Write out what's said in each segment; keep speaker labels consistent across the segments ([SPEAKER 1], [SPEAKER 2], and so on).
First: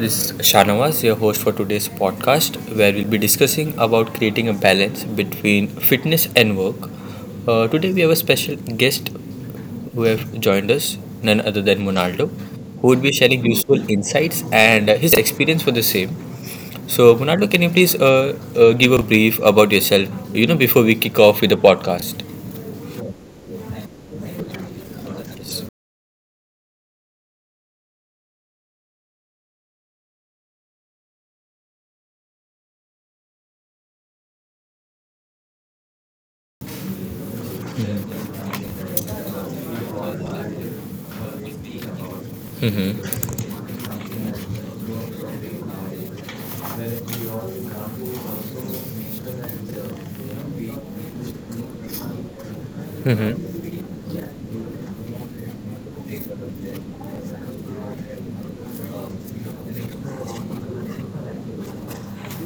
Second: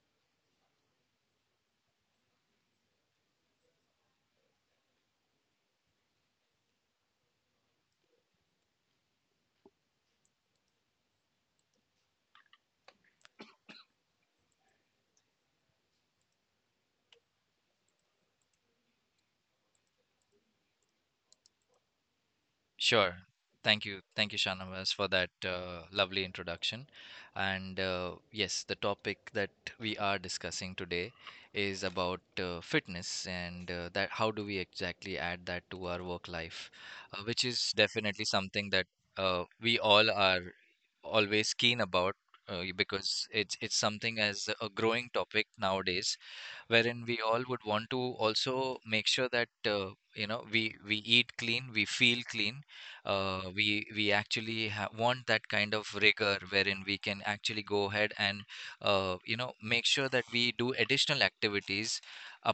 [SPEAKER 1] this is Shanawaz, your host for today's podcast, where we'll be discussing about creating a balance between fitness and work. Today we have a special guest who have joined us, none other than Monaldo, who would be sharing useful insights and his experience for the same. So, Monaldo, can you please give a brief about yourself? Before we kick off with the podcast.
[SPEAKER 2] Sure. Thank you. Thank you, Shanavas, for that lovely introduction. And yes, the topic that we are discussing today is about fitness and that how do we exactly add that to our work life, which is definitely something that we all are always keen about, because
[SPEAKER 1] Mm-hmm.
[SPEAKER 2] it's something as a growing topic nowadays wherein we all would want to also make sure that we eat clean, we feel clean. We
[SPEAKER 1] Mm-hmm.
[SPEAKER 2] we actually ha want that kind of rigor wherein we can actually go ahead and make sure that we do additional activities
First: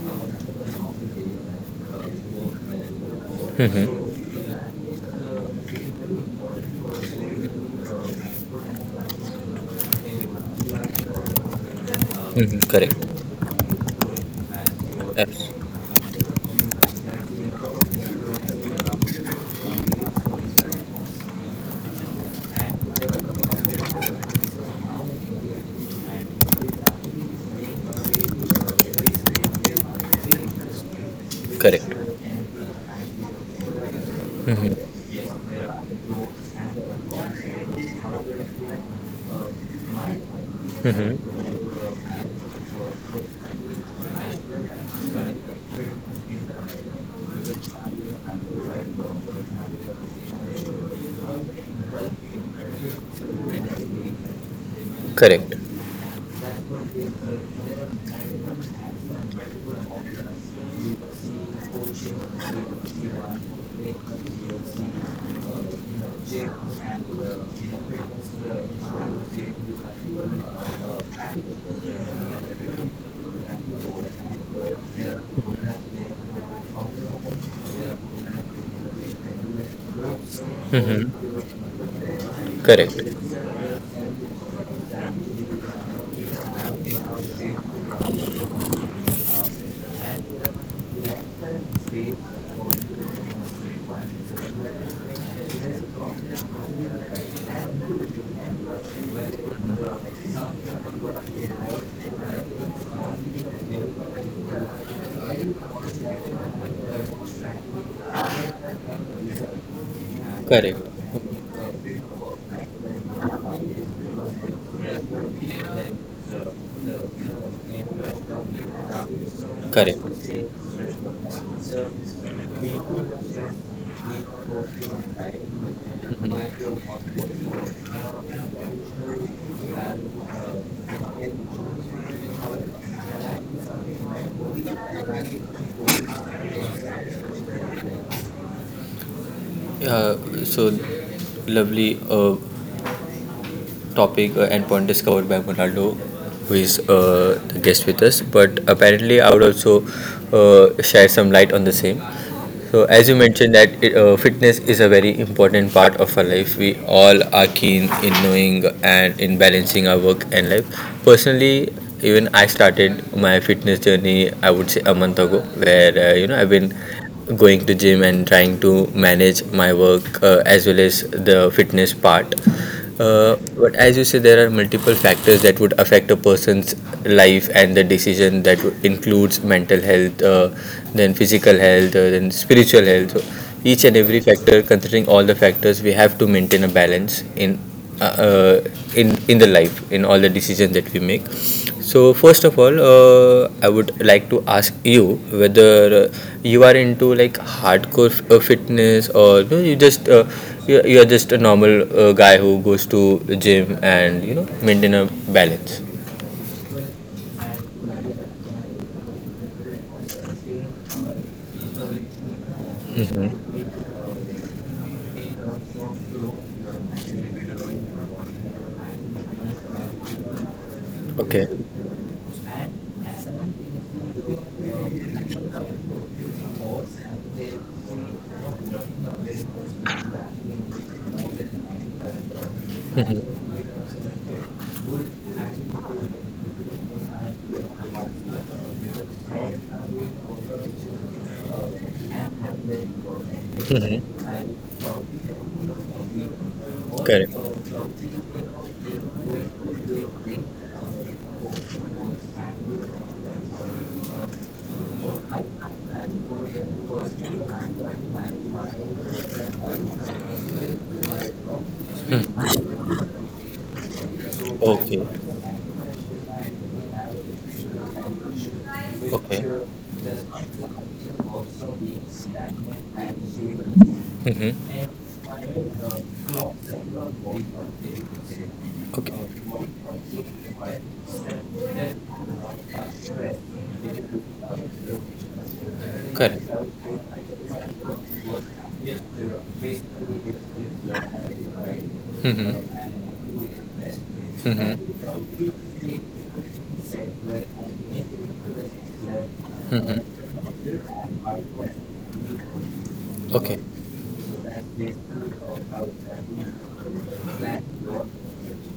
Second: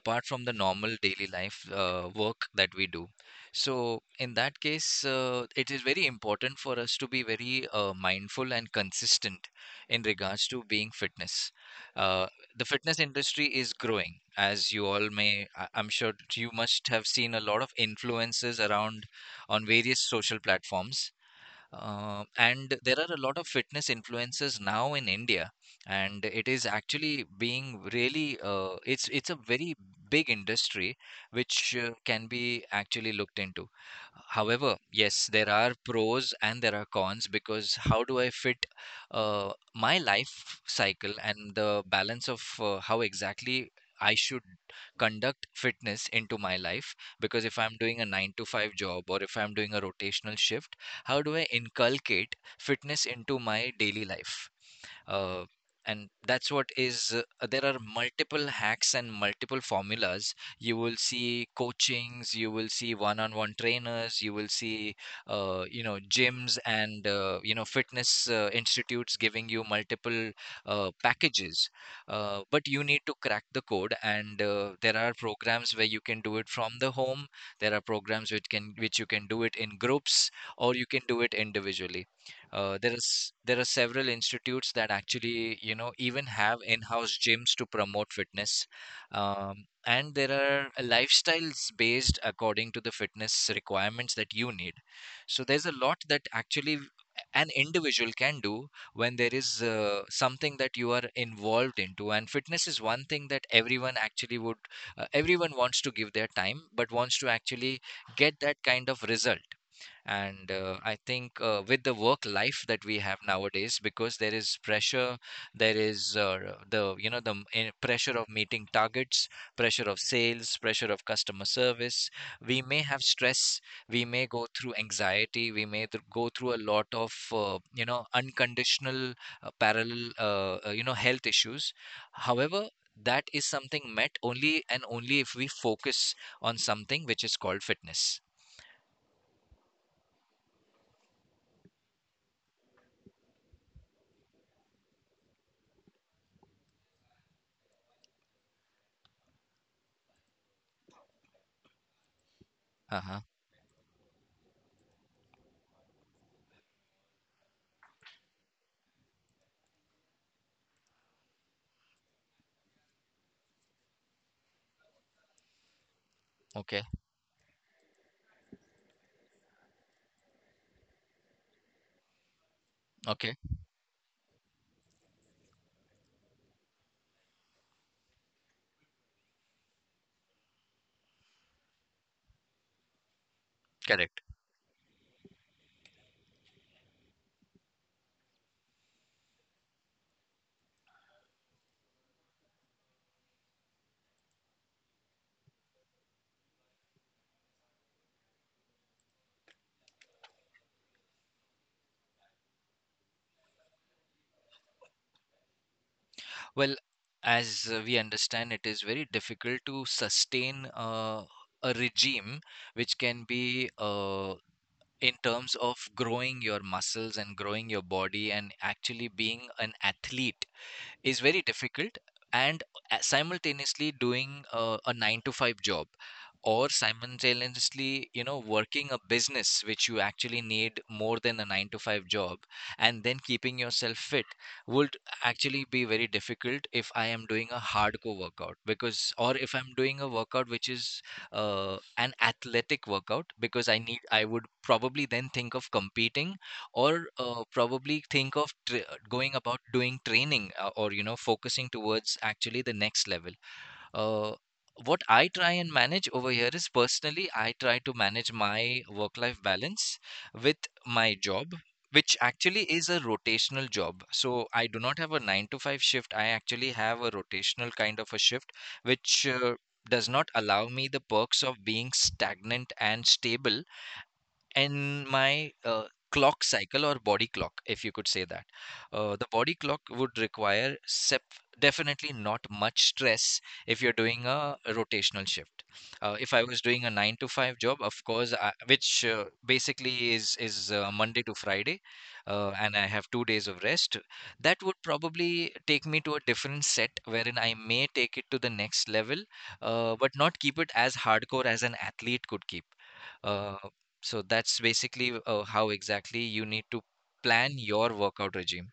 [SPEAKER 2] apart from the normal daily life work that we do. So
[SPEAKER 1] Mm-hmm.
[SPEAKER 2] in that case, it is very important for us to be very mindful and consistent in regards to being fitness. Uh, the
[SPEAKER 1] Mm-hmm.
[SPEAKER 2] fitness
[SPEAKER 1] Correct.
[SPEAKER 2] industry is growing. As you all may
[SPEAKER 1] Yes.
[SPEAKER 2] I'm sure you must have seen a lot of influences around on various social platforms, and there are a lot of fitness influences now in India, and it is actually being really it's a very big industry which
[SPEAKER 1] Correct.
[SPEAKER 2] can be actually looked into. However,
[SPEAKER 1] Mm-hmm.
[SPEAKER 2] yes, there are pros and there are cons. Because how do I fit my life cycle
[SPEAKER 1] Mm-hmm.
[SPEAKER 2] and the balance of how exactly I should conduct fitness into my life? Because if I'm doing a nine to five job or if I'm doing a rotational shift, how do I inculcate fitness into my daily life? Uh,
[SPEAKER 1] Correct.
[SPEAKER 2] and that's what is, there are multiple hacks and multiple formulas. You will see coachings, you will see one-on-one trainers, you will see gyms and fitness institutes giving you multiple packages. But you need to crack the code. And there are programs where you can do it from the home, there are programs which can which you can do it in groups, or you can
[SPEAKER 1] Mhm.
[SPEAKER 2] do it individually.
[SPEAKER 1] Correct.
[SPEAKER 2] There are several institutes that actually, you know, even have in-house gyms to promote fitness. And there are lifestyles based according to the fitness requirements that you need. So there's a lot that actually an individual can do when there is something that you are involved into. And fitness is one thing that everyone actually would, everyone wants to give their time but wants to actually get that kind of result. And I think, with the work life that we have nowadays, because there is pressure, there is the you know the m- eh, pressure of meeting targets, pressure of
[SPEAKER 1] Correct. Correct.
[SPEAKER 2] sales, pressure of customer service, we may have stress, we may go through anxiety, we may go through a lot of unconditional parallel health issues. However, that is something met only and only if we focus on something which is called fitness.
[SPEAKER 1] Yeah, so lovely. Topic and point discovered by Ronaldo, who is the guest with us. But apparently, I would also share some light on the same. So, as you
[SPEAKER 2] Uh-huh.
[SPEAKER 1] mentioned, that fitness is a very important part of our life. We all are keen in knowing and in balancing our work and life. Personally, even I started my fitness journey, I would say a month ago, where I've been
[SPEAKER 2] Okay.
[SPEAKER 1] going to gym and trying to manage my work as well as the fitness part,
[SPEAKER 2] Okay.
[SPEAKER 1] but as you say, there are multiple factors that would affect a person's life and the decision includes mental health, then physical health, then spiritual health. So each and every
[SPEAKER 2] Correct.
[SPEAKER 1] factor, considering all the factors, we have to maintain a balance in the life in all the decisions that we make. So first of all, I would like to ask you whether uh, you are into like hardcore fitness, or you're just a normal guy who goes to the gym and you know maintain a balance.
[SPEAKER 2] Well, as we understand, it is very difficult to sustain a regime which can
[SPEAKER 1] Mhm.
[SPEAKER 2] be, in terms of growing your muscles and growing your body and actually being an athlete, is very
[SPEAKER 1] Okay.
[SPEAKER 2] difficult. And simultaneously doing a 9 to 5 job, or simultaneously, you know, working a business which you actually need more than a 9 to 5 job, and then
[SPEAKER 1] Mhm.
[SPEAKER 2] keeping yourself fit would actually be very difficult if I am doing a hardcore workout. Because, or if I'm doing a workout which is an athletic workout, because I need,
[SPEAKER 1] Mhm.
[SPEAKER 2] I would probably then think of competing, or
[SPEAKER 1] Correct.
[SPEAKER 2] probably think of going about doing training, or, you know, focusing towards actually the next level. uh, what I try and manage over here is personally I try to manage my work life balance with my job, which
[SPEAKER 1] Mm.
[SPEAKER 2] actually is a rotational job. So I do not
[SPEAKER 1] Okay.
[SPEAKER 2] have a 9 to 5 shift, I actually have a rotational kind of a shift, which
[SPEAKER 1] Okay.
[SPEAKER 2] does not allow me the perks of being stagnant and stable.
[SPEAKER 1] Mm-hmm.
[SPEAKER 2] And my, clock cycle or body clock, if you could say that,
[SPEAKER 1] Okay.
[SPEAKER 2] the body clock would require definitely not much stress if you're doing a rotational shift. If
[SPEAKER 1] Correct.
[SPEAKER 2] I was doing a 9 to 5 job, of course I, which basically is, monday to friday, and I
[SPEAKER 1] Mm-hmm.
[SPEAKER 2] have 2 days of rest, that would
[SPEAKER 1] Mm-hmm.
[SPEAKER 2] probably take me to a different set wherein I may take it to the next level,
[SPEAKER 1] Mm-hmm.
[SPEAKER 2] but not keep it as hardcore as an athlete could keep. uh, so that's basically how exactly you need to plan
[SPEAKER 1] Okay.
[SPEAKER 2] your workout regime.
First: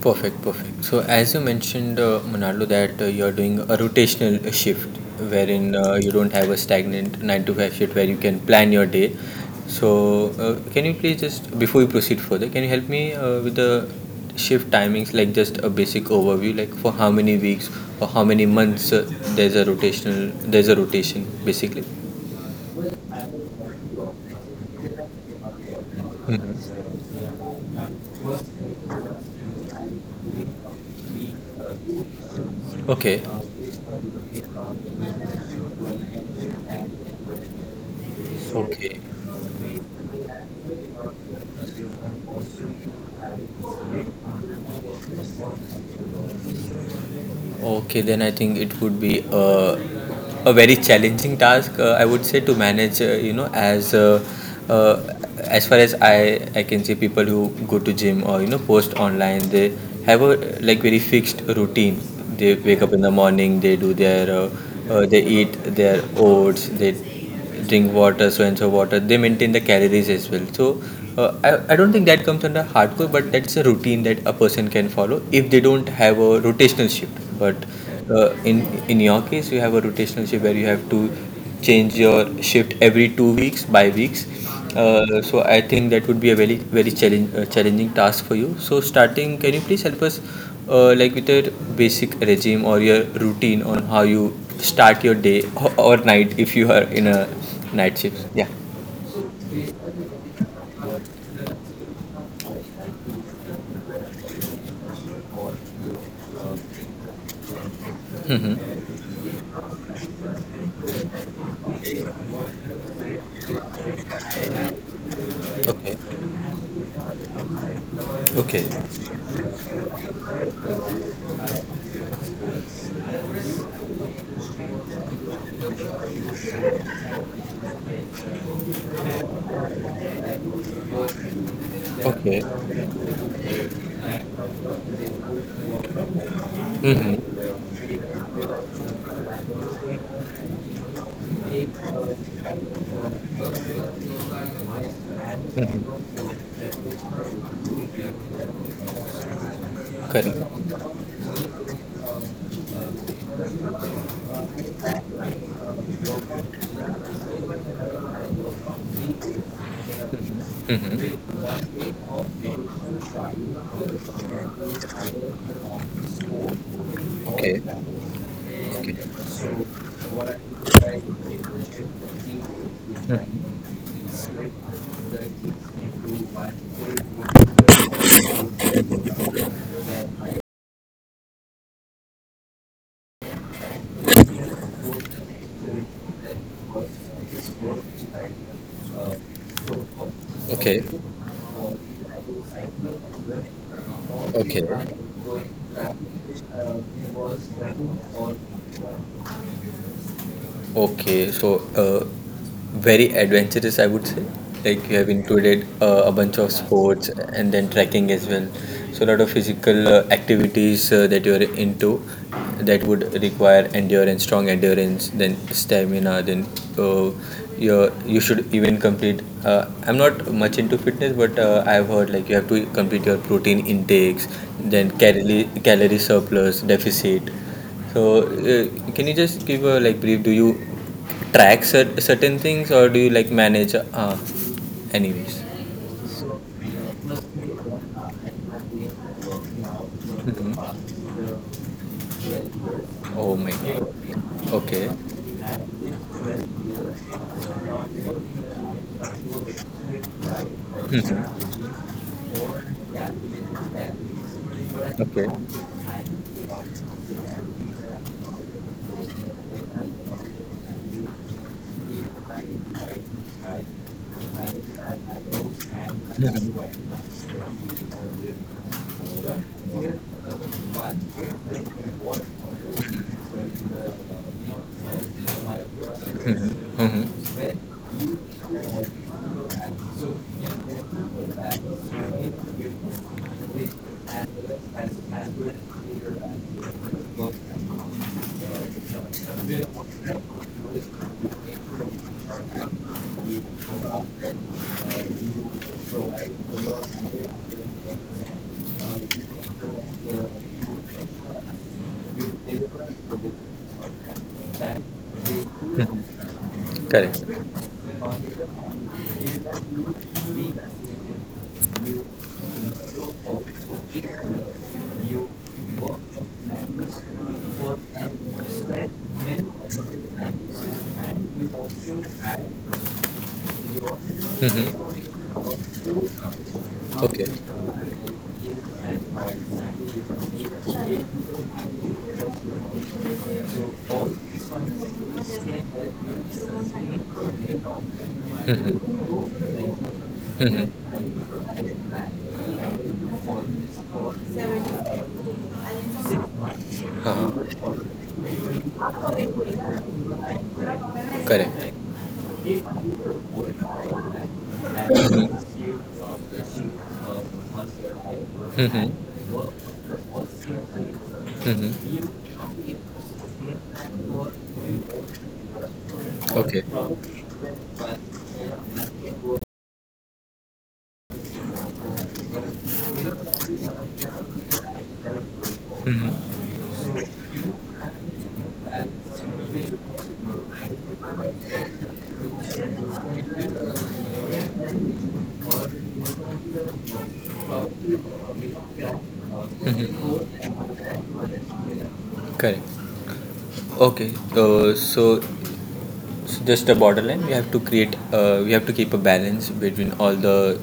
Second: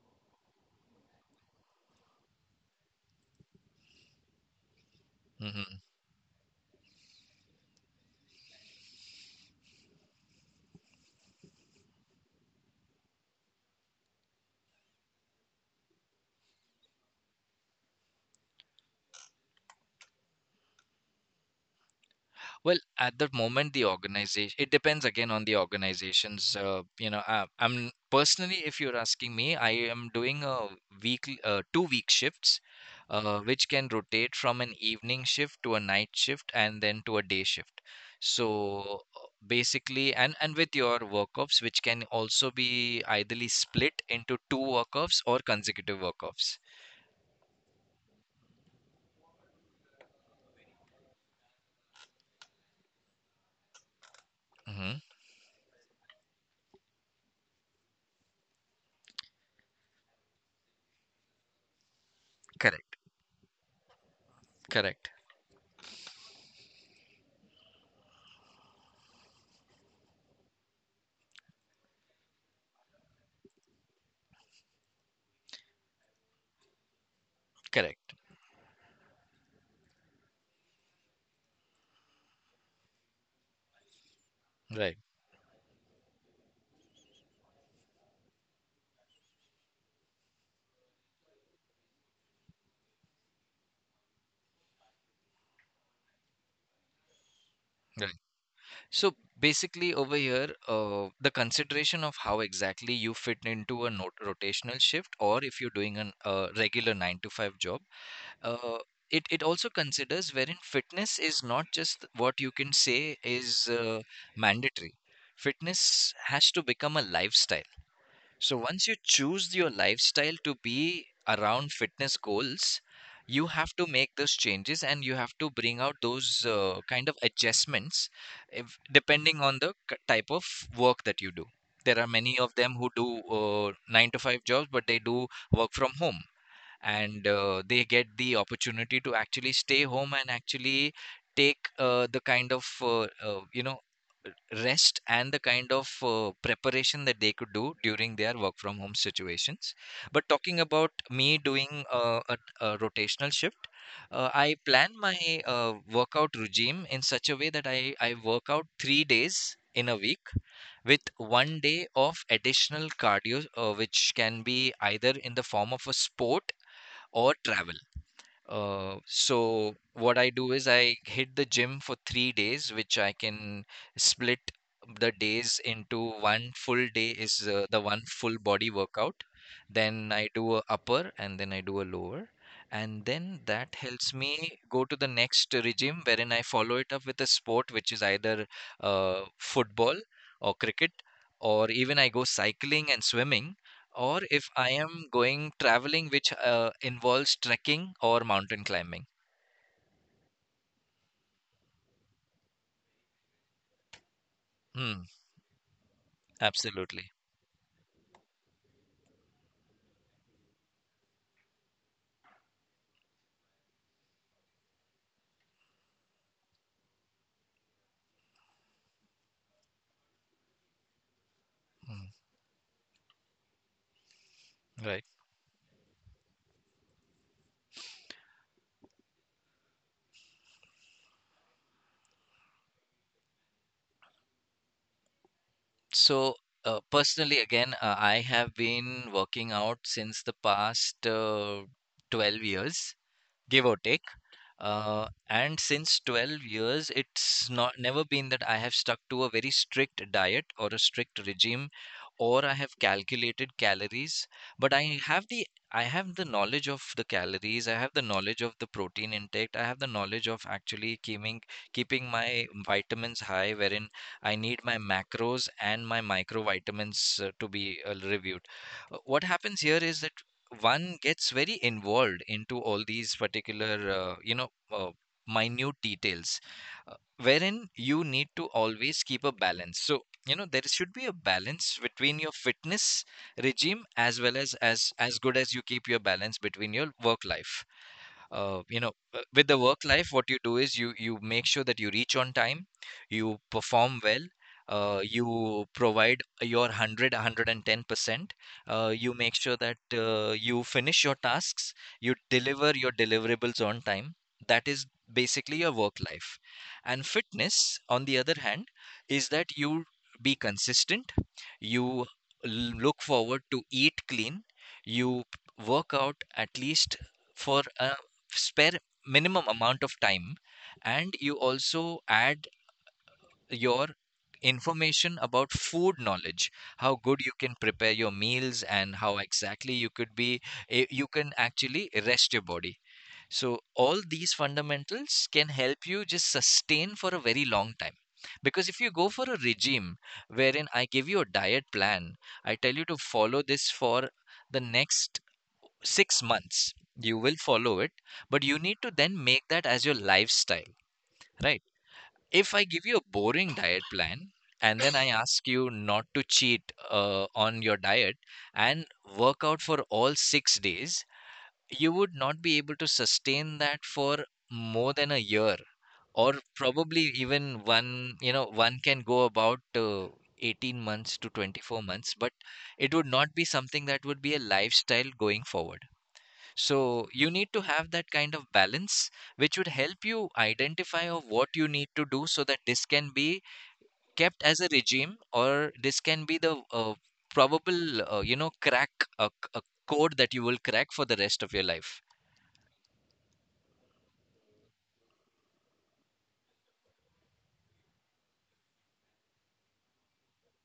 [SPEAKER 1] Perfect, perfect. So, as you mentioned, Monaldo, that you're doing a rotational shift wherein
[SPEAKER 2] Mhm.
[SPEAKER 1] you don't have a stagnant 9 to 5 shift where you can plan your day. So, can you please just, before you proceed further, can you help me with the shift timings, like just a basic overview, like for how many weeks or how many months there's a rotational, there's a rotation basically?
[SPEAKER 2] Well, at the moment, the organization, it depends again on the organization's, I'm
[SPEAKER 1] Mhm.
[SPEAKER 2] personally, if you're asking me, I am doing a weekly, 2 week shifts,
[SPEAKER 1] Okay.
[SPEAKER 2] which can rotate from an evening shift to a night shift and then to a day shift. So basically, and with your work offs, which can also be ideally split into two work offs or
[SPEAKER 1] Okay.
[SPEAKER 2] consecutive work offs.
[SPEAKER 1] Okay, then I think it would be a very challenging task, I would say, to manage.
[SPEAKER 2] Hmm.
[SPEAKER 1] Uh, as far as I can see, people who go to gym or you know post online, they have a like very fixed routine. They wake
[SPEAKER 2] Correct.
[SPEAKER 1] up in the morning,
[SPEAKER 2] Correct.
[SPEAKER 1] they eat their oats, they drink water, so and so water. They maintain the calories as well. So, I don't think that comes under hardcore, but that's a routine that a person can follow if they don't have a rotational shift. But
[SPEAKER 2] Correct.
[SPEAKER 1] uh, in in your case, you have a rotational shift where you have to change your shift every 2 weeks, by weeks.
[SPEAKER 2] Right.
[SPEAKER 1] So I think that would be a very very challenging task for you. So starting, can you please help us, like with your basic regime or your routine on how you start your day or, night if you are in a night
[SPEAKER 2] Right.
[SPEAKER 1] shift? Yeah.
[SPEAKER 2] So basically, over here, the consideration of how exactly you fit into a not rotational shift, or if you're doing an a regular nine to five job, uh,
[SPEAKER 1] Mm-hmm.
[SPEAKER 2] it also considers wherein fitness is not just what you can say is mandatory.
[SPEAKER 1] Okay.
[SPEAKER 2] Fitness has to become a lifestyle. So
[SPEAKER 1] Okay.
[SPEAKER 2] once you choose your lifestyle to be around fitness goals, you have to make those changes and you have to bring out those kind of adjustments, if, depending on the type of work that you do. There are many
[SPEAKER 1] Okay.
[SPEAKER 2] of them who do nine to five jobs, but they do work from home, and
[SPEAKER 1] Mm-hmm.
[SPEAKER 2] they get the opportunity to actually stay home and actually take the kind of rest, and the kind of
[SPEAKER 1] Mm-hmm.
[SPEAKER 2] preparation that they could do during their work from home situations. But
[SPEAKER 1] Correct.
[SPEAKER 2] talking about me doing a rotational shift, I plan my workout regime in such a way that I work out 3 days in a week, with
[SPEAKER 1] Mm-hmm.
[SPEAKER 2] one day of additional cardio, which can be either in the form of a sport or
[SPEAKER 1] Okay.
[SPEAKER 2] travel.
[SPEAKER 1] Okay. So
[SPEAKER 2] So what
[SPEAKER 1] what
[SPEAKER 2] I
[SPEAKER 1] I
[SPEAKER 2] do is
[SPEAKER 1] would
[SPEAKER 2] I
[SPEAKER 1] try to
[SPEAKER 2] hit the gym
[SPEAKER 1] differentiate
[SPEAKER 2] for three
[SPEAKER 1] between
[SPEAKER 2] days, which I
[SPEAKER 1] the
[SPEAKER 2] can
[SPEAKER 1] Mhm.
[SPEAKER 2] split
[SPEAKER 1] split
[SPEAKER 2] the
[SPEAKER 1] that is
[SPEAKER 2] days into
[SPEAKER 1] into
[SPEAKER 2] one full day is
[SPEAKER 1] multiple
[SPEAKER 2] the one full body workout. Then I do a upper and then I do a lower. And then that helps me go to the next regime wherein I follow it up with a sport, which is either football or
[SPEAKER 1] okay.
[SPEAKER 2] cricket, or even I go cycling and swimming, or if
[SPEAKER 1] Okay.
[SPEAKER 2] I am going traveling, which involves trekking or mountain climbing.
[SPEAKER 1] Okay, so very adventurous, I would say. Like you
[SPEAKER 2] Hmm,
[SPEAKER 1] have included a bunch of sports
[SPEAKER 2] absolutely.
[SPEAKER 1] and then trekking as well. So a lot of physical activities that you're into that would require endurance, strong endurance, then stamina, then uh, you should even complete. I'm not much into fitness, but I've heard
[SPEAKER 2] Hmm,
[SPEAKER 1] like you have to complete your protein intakes, then
[SPEAKER 2] right.
[SPEAKER 1] calorie surplus deficit. So, can you just give a like brief? Do you track certain things, or do you like manage? Anyways.
[SPEAKER 2] So, personally, again, I have been working out since the past
[SPEAKER 1] Mm-hmm.
[SPEAKER 2] 12 years,
[SPEAKER 1] Oh my
[SPEAKER 2] give or
[SPEAKER 1] god.
[SPEAKER 2] take.
[SPEAKER 1] Okay.
[SPEAKER 2] And since 12 years, it's not never been that I have stuck to a very strict diet or a strict
[SPEAKER 1] Mhm.
[SPEAKER 2] regime, or I have calculated calories. But I have the, I have the knowledge of the calories, I have the knowledge of the protein intake, I have the knowledge of actually keeping my vitamins high, wherein I need my macros and
[SPEAKER 1] Okay.
[SPEAKER 2] my
[SPEAKER 1] เลือกกนด้วย
[SPEAKER 2] microvitamins to be reviewed. What happens here is that one gets very involved into all these particular uh, minute details,
[SPEAKER 1] อืม อ
[SPEAKER 2] wherein you need to always keep a balance. So, you know, there should be a balance between your fitness regime, as well as, as good as you keep your balance between your work life. With the work life, what you do is you, you make sure that you reach on time, you perform well, you
[SPEAKER 1] ご視聴ありが
[SPEAKER 2] provide
[SPEAKER 1] とうご
[SPEAKER 2] your 100 percent, you make sure that you finish your tasks, you deliver your deliverables on time. That is basically your
[SPEAKER 1] ざ
[SPEAKER 2] work life.
[SPEAKER 1] い
[SPEAKER 2] And fitness, on the other hand, is that you be consistent, you l- look forward to eat clean, you work out at least for a spare minimum amount of time, and you also
[SPEAKER 1] ました
[SPEAKER 2] add your
[SPEAKER 1] うんうん。
[SPEAKER 2] information about food knowledge, how
[SPEAKER 1] オッ
[SPEAKER 2] good
[SPEAKER 1] ケ
[SPEAKER 2] you can prepare
[SPEAKER 1] ー。
[SPEAKER 2] your meals, and how exactly you could be, you can actually rest your body. So all these fundamentals can help you just sustain for a very long time.
[SPEAKER 1] うんう
[SPEAKER 2] Because if you go for
[SPEAKER 1] ん。
[SPEAKER 2] a regime
[SPEAKER 1] うんう
[SPEAKER 2] wherein
[SPEAKER 1] ん。
[SPEAKER 2] I give you a diet plan, I tell you to follow this for the next 6 months, you
[SPEAKER 1] は
[SPEAKER 2] will follow it. But
[SPEAKER 1] あ。
[SPEAKER 2] you need to then make that as your lifestyle. Right?
[SPEAKER 1] Correct.
[SPEAKER 2] If I give you a boring diet plan, and then I ask you not to cheat on your diet, and
[SPEAKER 1] Mm-hmm.
[SPEAKER 2] work out for all 6 days, you
[SPEAKER 1] Mm-hmm.
[SPEAKER 2] would not be able to sustain that for more than a year, or
[SPEAKER 1] Okay.
[SPEAKER 2] probably even one, one can go about 18 months to 24 months, but it would not be something that would be a lifestyle going forward.
[SPEAKER 1] Mm-hmm. Mm-hmm.
[SPEAKER 2] So you need to have that kind of balance, which would help you identify of what you need to do so that this can be kept as a regime, or this can be the probable, crack a code that you will crack for the rest of your life.
[SPEAKER 1] Correct. Okay, so it's just a borderline. We have to create. We have to keep a balance between all the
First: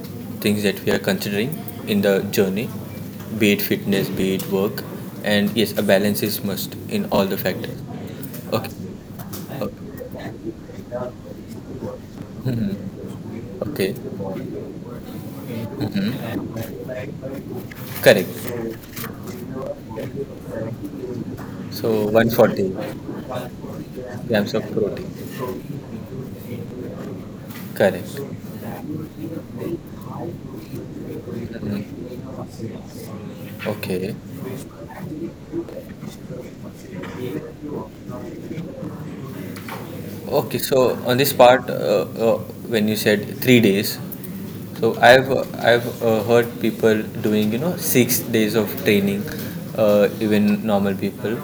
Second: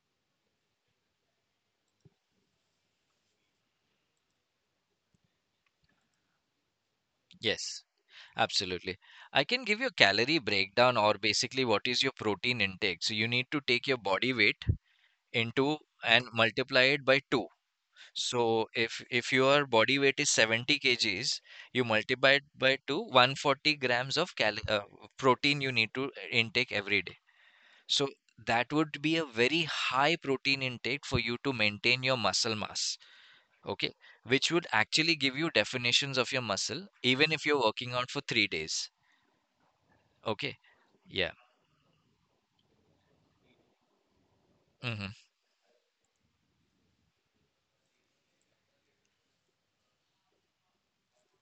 [SPEAKER 1] things that we are considering in the journey, be it fitness, be it work, and yes, a balance is must in all the
[SPEAKER 2] Yes,
[SPEAKER 1] factors. Okay.
[SPEAKER 2] absolutely. I can give you a calorie breakdown, or basically what is your protein
[SPEAKER 1] Mhm.
[SPEAKER 2] intake. So you need to take
[SPEAKER 1] Okay.
[SPEAKER 2] your body weight into and
[SPEAKER 1] Mhm.
[SPEAKER 2] multiply it by two.
[SPEAKER 1] Correct.
[SPEAKER 2] So if your body weight is 70 kgs, you
[SPEAKER 1] So
[SPEAKER 2] multiply it by
[SPEAKER 1] 140
[SPEAKER 2] 2, 140 grams of
[SPEAKER 1] grams
[SPEAKER 2] cal
[SPEAKER 1] of
[SPEAKER 2] protein you
[SPEAKER 1] protein.
[SPEAKER 2] need to intake every day.
[SPEAKER 1] Correct.
[SPEAKER 2] So that
[SPEAKER 1] Mm.
[SPEAKER 2] would be a very high protein intake for you to maintain your muscle mass, okay?
[SPEAKER 1] Okay.
[SPEAKER 2] Which would actually give you definitions of your muscle, even if you're working out for three days,
[SPEAKER 1] Okay,
[SPEAKER 2] okay?
[SPEAKER 1] so on
[SPEAKER 2] Yeah.
[SPEAKER 1] this part, when you said 3 days, so
[SPEAKER 2] Hmm.
[SPEAKER 1] I've heard people doing you know 6 days of training, even normal people.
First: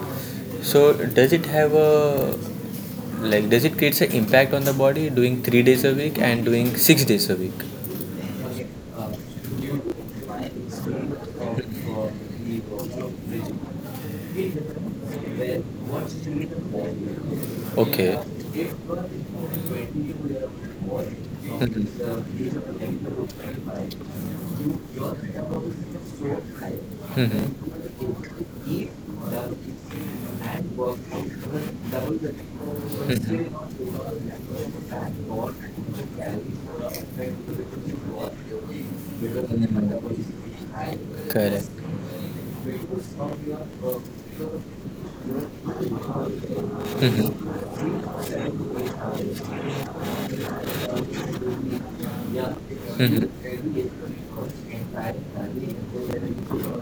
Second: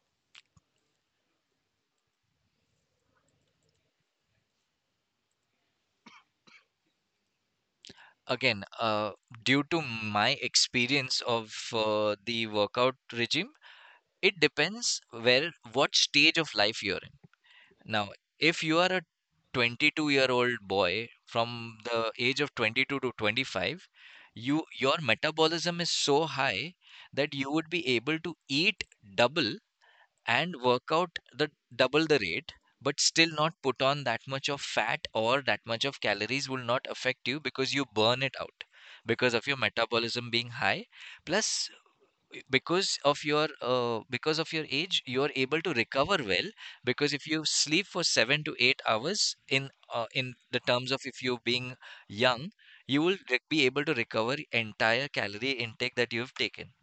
[SPEAKER 1] So does it have a like does it create an impact on the body doing 3 days a week and doing 6 days a week?
[SPEAKER 2] Again, due to my experience of the workout regime, it depends where what stage of life you're in. Now,
[SPEAKER 1] Okay.
[SPEAKER 2] if you are a 22-year-old boy, from the age of 22 to 25, your metabolism is so
[SPEAKER 1] Eat,
[SPEAKER 2] high that you would
[SPEAKER 1] Hmm.
[SPEAKER 2] be able to eat double and
[SPEAKER 1] and
[SPEAKER 2] work
[SPEAKER 1] work
[SPEAKER 2] out the
[SPEAKER 1] out,
[SPEAKER 2] double
[SPEAKER 1] double.
[SPEAKER 2] the rate, but still not put on that much of fat, or that much of calories will not affect you because you burn it out because of your metabolism being high. Plus,
[SPEAKER 1] Correct.
[SPEAKER 2] because of your age, you are able to recover well, because if
[SPEAKER 1] Mhm.
[SPEAKER 2] you sleep for 7 to 8 hours in the terms of if you're being young, you will
[SPEAKER 1] Mhm.
[SPEAKER 2] be able to recover entire calorie intake that you've taken.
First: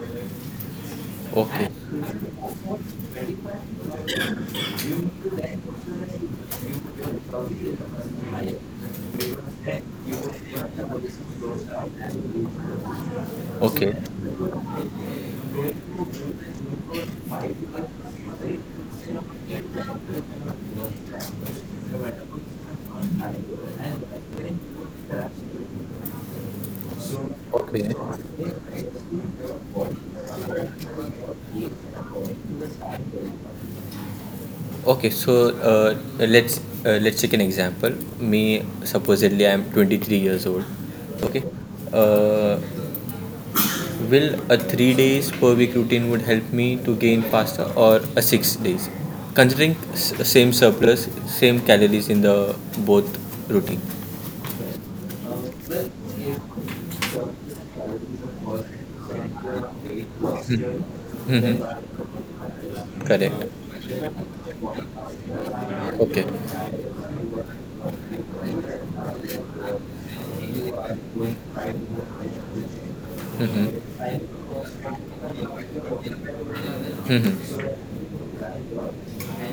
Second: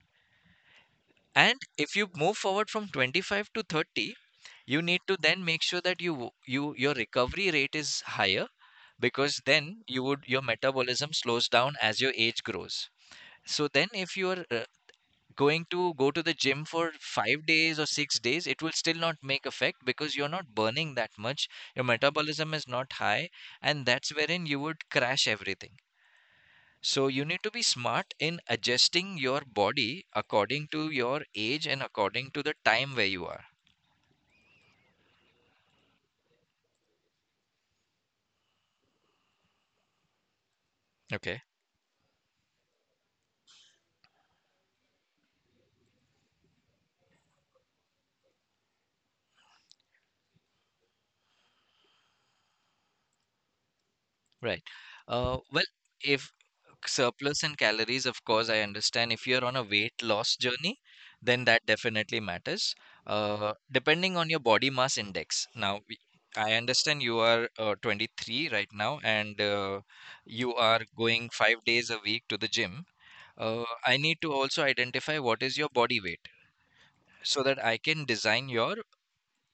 [SPEAKER 2] And if you move forward from 25 to 30, you need to then make sure that your recovery rate is higher, because then you would, your metabolism slows down as your age grows. So then
[SPEAKER 1] Okay.
[SPEAKER 2] if you are going to go to the gym for 5 days or 6 days, it will still not make effect because you're not burning that much, your metabolism is not high, and that's wherein
[SPEAKER 1] Okay.
[SPEAKER 2] you would crash everything. So you need to be
[SPEAKER 1] Okay.
[SPEAKER 2] smart in adjusting your body according to your age and according to the time where you are.
[SPEAKER 1] Okay, so let's take an example. Me, supposedly, I'm 23 years old. Okay,
[SPEAKER 2] Okay.
[SPEAKER 1] uh, will a 3 days per week routine would help me to gain faster, or a 6 days, considering same surplus, same calories in the both routine?
[SPEAKER 2] Right. Well, if surplus in calories, of course, I understand. If you're on a weight loss journey, then that
[SPEAKER 1] Mm-hmm.
[SPEAKER 2] definitely matters.
[SPEAKER 1] Correct.
[SPEAKER 2] Depending on your body mass index. Now,
[SPEAKER 1] Okay.
[SPEAKER 2] I understand you are 23 right now, and you are going five days a week to the gym. I
[SPEAKER 1] Mm-hmm.
[SPEAKER 2] need to also identify what is your body weight, so that
[SPEAKER 1] Mm-hmm.
[SPEAKER 2] I can design your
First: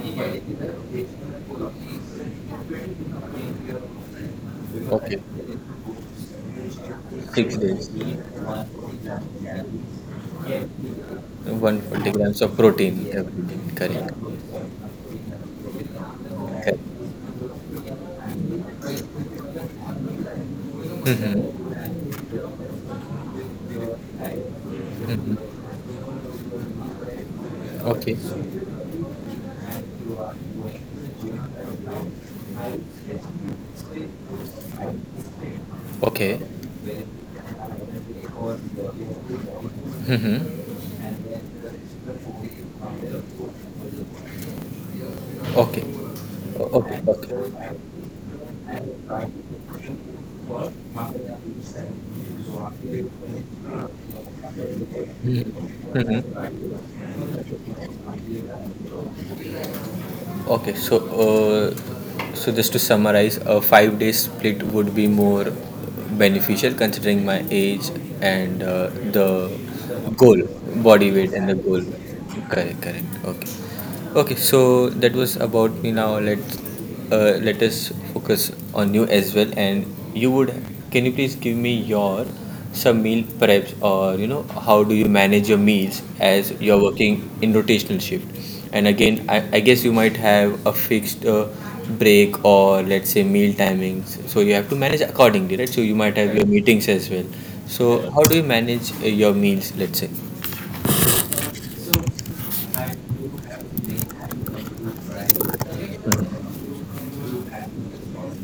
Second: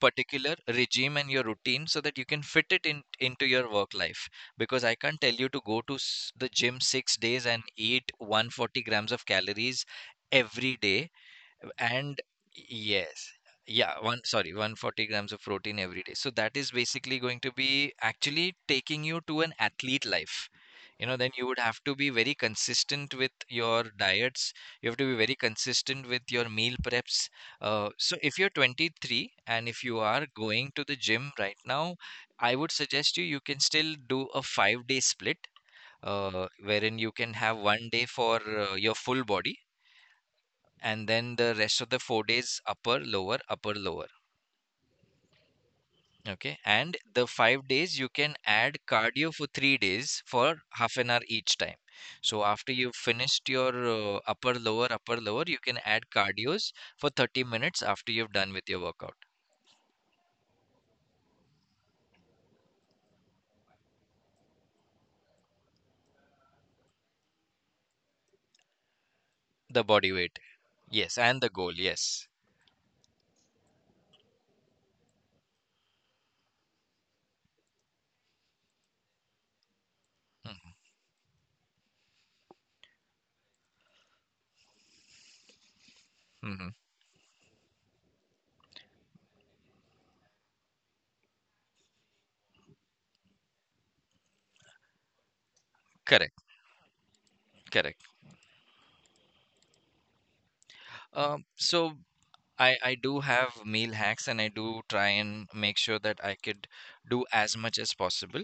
[SPEAKER 2] particular regime and your routine so that you can fit it in, into your work life. Because I
[SPEAKER 1] Oh,
[SPEAKER 2] can't tell you to go to the gym 6 days
[SPEAKER 1] Six
[SPEAKER 2] and
[SPEAKER 1] days.
[SPEAKER 2] eat 140 grams of calories every day.
[SPEAKER 1] 140
[SPEAKER 2] And
[SPEAKER 1] grams of protein
[SPEAKER 2] yes,
[SPEAKER 1] every day.
[SPEAKER 2] yeah,
[SPEAKER 1] Correct.
[SPEAKER 2] one, sorry, 140 grams of protein every day. So that is
[SPEAKER 1] Kan.
[SPEAKER 2] basically going to be actually taking you to an athlete life. Then
[SPEAKER 1] Mmhmm.
[SPEAKER 2] you would
[SPEAKER 1] Mm.
[SPEAKER 2] have to be very consistent with your diets, you have to be very consistent with your meal preps. So
[SPEAKER 1] Okay.
[SPEAKER 2] if you're 23 and if you are going to the gym right now, I would suggest you can still do a five-day split,
[SPEAKER 1] Okay.
[SPEAKER 2] wherein you can have one day for your full body,
[SPEAKER 1] Mmhmm.
[SPEAKER 2] and then the rest of the four days upper lower upper lower.
[SPEAKER 1] Okay.
[SPEAKER 2] Okay,
[SPEAKER 1] o~
[SPEAKER 2] and
[SPEAKER 1] Okay.
[SPEAKER 2] the five days you can add cardio for three days for
[SPEAKER 1] Okay.
[SPEAKER 2] half an hour each time. So after you've finished your upper lower upper lower, you can add
[SPEAKER 1] Mm-hmm.
[SPEAKER 2] cardios for 30 minutes after you've done with your workout.
[SPEAKER 1] Okay, so just to summarize, a 5 day split would be more beneficial considering my age and
[SPEAKER 2] The body weight.
[SPEAKER 1] goal, body
[SPEAKER 2] Yes,
[SPEAKER 1] weight
[SPEAKER 2] and
[SPEAKER 1] and
[SPEAKER 2] the
[SPEAKER 1] the
[SPEAKER 2] goal,
[SPEAKER 1] goal.
[SPEAKER 2] yes.
[SPEAKER 1] Correct, correct. Okay, okay. So that was about me. Now let us focus on you as well. And you would can you please give me your some meal preps or you know how do you manage your meals as
[SPEAKER 2] Hmm.
[SPEAKER 1] you're working in rotational shift. And again, I guess you might have a fixed break or let's say meal timings, so you have to manage accordingly, right? So you might have
[SPEAKER 2] Correct,
[SPEAKER 1] your meetings as well.
[SPEAKER 2] correct.
[SPEAKER 1] So how do you manage your meals, let's say.
[SPEAKER 2] So I do have meal hacks, and I do try and make sure that I
[SPEAKER 1] Mm-hmm.
[SPEAKER 2] could do as much as possible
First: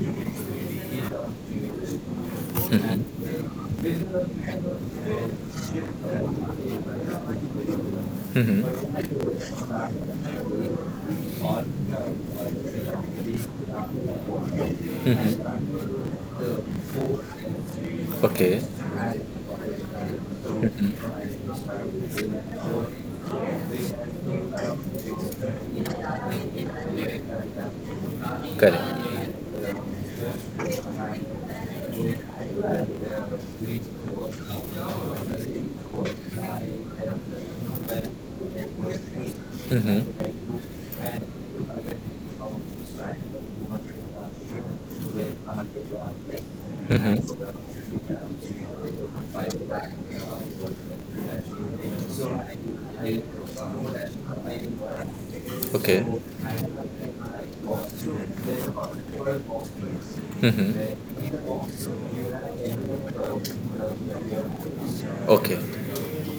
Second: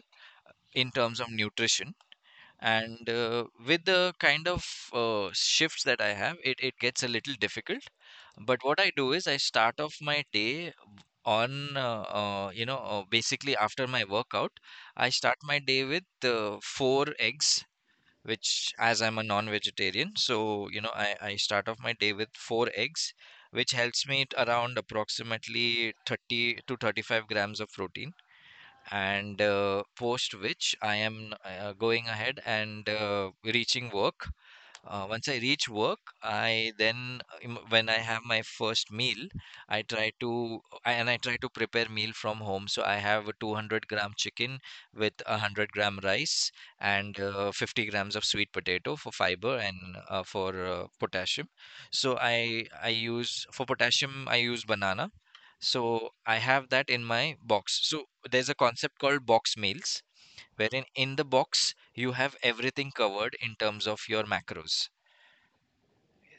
[SPEAKER 2] in terms of nutrition. And with the kind of shifts that I have, it gets a little difficult.
[SPEAKER 1] Mm-hmm.
[SPEAKER 2] But what I
[SPEAKER 1] Mm-hmm.
[SPEAKER 2] do is, I start off my day on basically after my workout, I start my day with four eggs,
[SPEAKER 1] Okay.
[SPEAKER 2] which, as I'm a non-vegetarian, so I,
[SPEAKER 1] Mm-hmm.
[SPEAKER 2] I start off my day with four eggs, which helps me around approximately 30 to 35 grams of protein.
[SPEAKER 1] Correct.
[SPEAKER 2] And post which I am going ahead and reaching work. Once I reach work, I then when I have my first meal, I try
[SPEAKER 1] Mm-hmm.
[SPEAKER 2] to I- and I try to prepare meal from home. So I have a 200-gram chicken with 100-gram rice and
[SPEAKER 1] Mm-hmm.
[SPEAKER 2] 50 grams of sweet potato for fiber and for potassium. So I use for potassium I use banana.
[SPEAKER 1] Okay.
[SPEAKER 2] So I have that in my box. So there's a concept called box meals, wherein in the
[SPEAKER 1] Mm-hmm.
[SPEAKER 2] box you have everything covered in terms of your macros.
[SPEAKER 1] Okay.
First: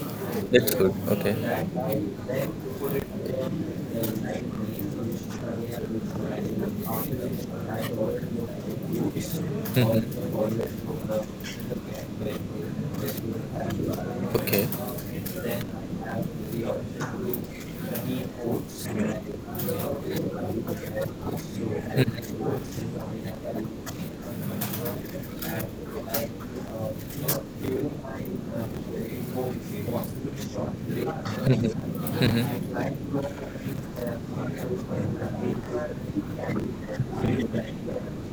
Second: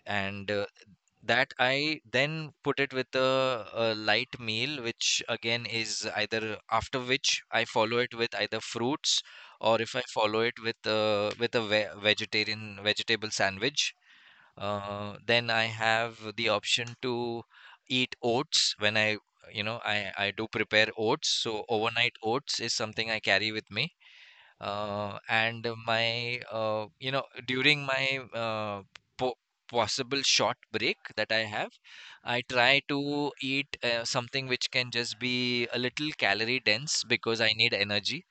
[SPEAKER 2] And
[SPEAKER 1] That's good.
[SPEAKER 2] that I then put it with a light meal, which again is either, after which I
[SPEAKER 1] Okay.
[SPEAKER 2] follow it with either fruits, or if I follow it
[SPEAKER 1] Mhm.
[SPEAKER 2] with with a vegetarian vegetable sandwich.
[SPEAKER 1] Okay.
[SPEAKER 2] Then I have the option to eat oats when I do prepare oats. So overnight oats is something I carry with me. Uh, and my you know during my po Possible short break that I
[SPEAKER 1] Hmm.
[SPEAKER 2] have,
[SPEAKER 1] Hmm.
[SPEAKER 2] I try
[SPEAKER 1] Hmm.
[SPEAKER 2] to eat something which can just be a little calorie dense because I need energy.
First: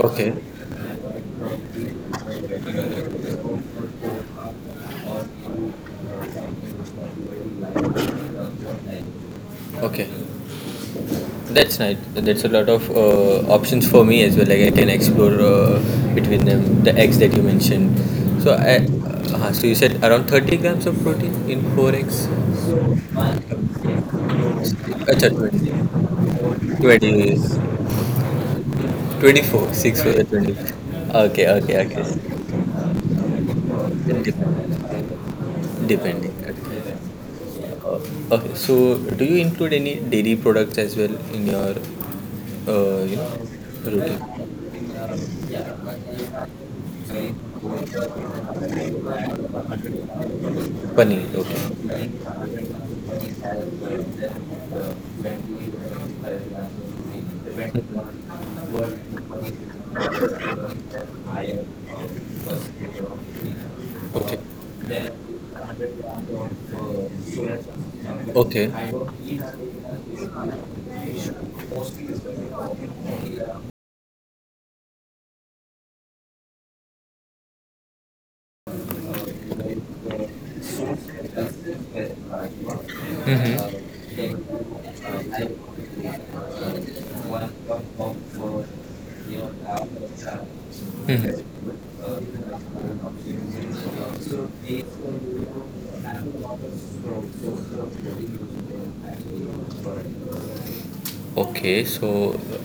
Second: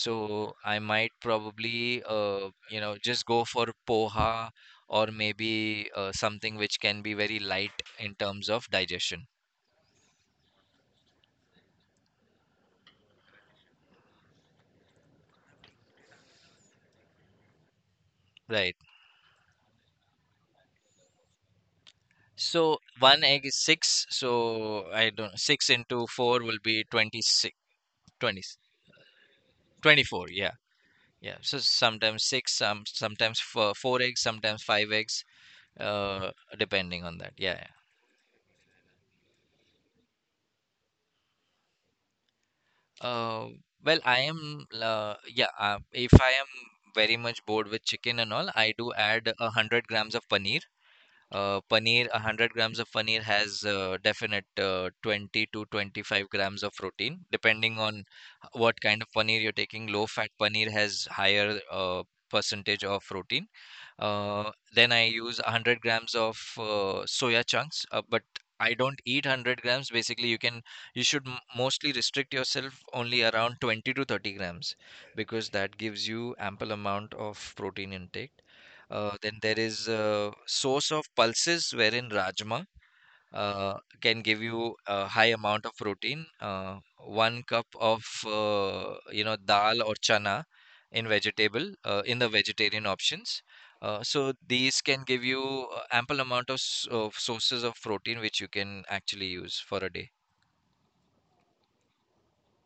[SPEAKER 1] Okay.
[SPEAKER 2] I might probably just go for poha, or maybe something which can be very light in terms of digestion.
[SPEAKER 1] Okay. That's nice. That's a lot of options for me as well. Like I can explore between them. The eggs that you mentioned. So
[SPEAKER 2] Right.
[SPEAKER 1] I, so you said around 30 grams of protein in four eggs.
[SPEAKER 2] So one egg is six. So I
[SPEAKER 1] अच्छा
[SPEAKER 2] don't, six into four will be
[SPEAKER 1] 20
[SPEAKER 2] 26, 20,
[SPEAKER 1] 20 24 6 for the
[SPEAKER 2] 24, yeah.
[SPEAKER 1] 20.
[SPEAKER 2] Yeah,
[SPEAKER 1] Okay.
[SPEAKER 2] so
[SPEAKER 1] Okay. Okay.
[SPEAKER 2] sometimes six, some sometimes four, four eggs, sometimes five
[SPEAKER 1] depending
[SPEAKER 2] eggs. uh
[SPEAKER 1] depending Okay.
[SPEAKER 2] Depending on that, yeah.
[SPEAKER 1] uh, Okay, so do you include any dairy products as well in your uh,
[SPEAKER 2] Yeah.
[SPEAKER 1] you know,
[SPEAKER 2] I
[SPEAKER 1] routine?
[SPEAKER 2] am if I am very much bored with chicken and all, I do add 100 grams of paneer.
[SPEAKER 1] Paneer,
[SPEAKER 2] Paneer,
[SPEAKER 1] okay.
[SPEAKER 2] 100 grams of paneer has definite 20 to 25 grams of protein, depending on what kind of paneer you're taking. Low fat paneer has higher percentage of protein.
[SPEAKER 1] Okay.
[SPEAKER 2] Then I use 100 grams of soya chunks, but
[SPEAKER 1] Okay.
[SPEAKER 2] I don't eat 100 grams. Basically, you should mostly restrict yourself only around 20 to 30 grams, because that gives you ample amount of protein intake. Then there is source of pulses, wherein rajma can give you a high amount of protein. One cup of dal or chana in
[SPEAKER 1] Mm-hmm.
[SPEAKER 2] vegetable
[SPEAKER 1] Mm-hmm.
[SPEAKER 2] in the vegetarian options. So these can give you ample amount of, of sources of protein which you can actually use for a day.
[SPEAKER 1] Okay, so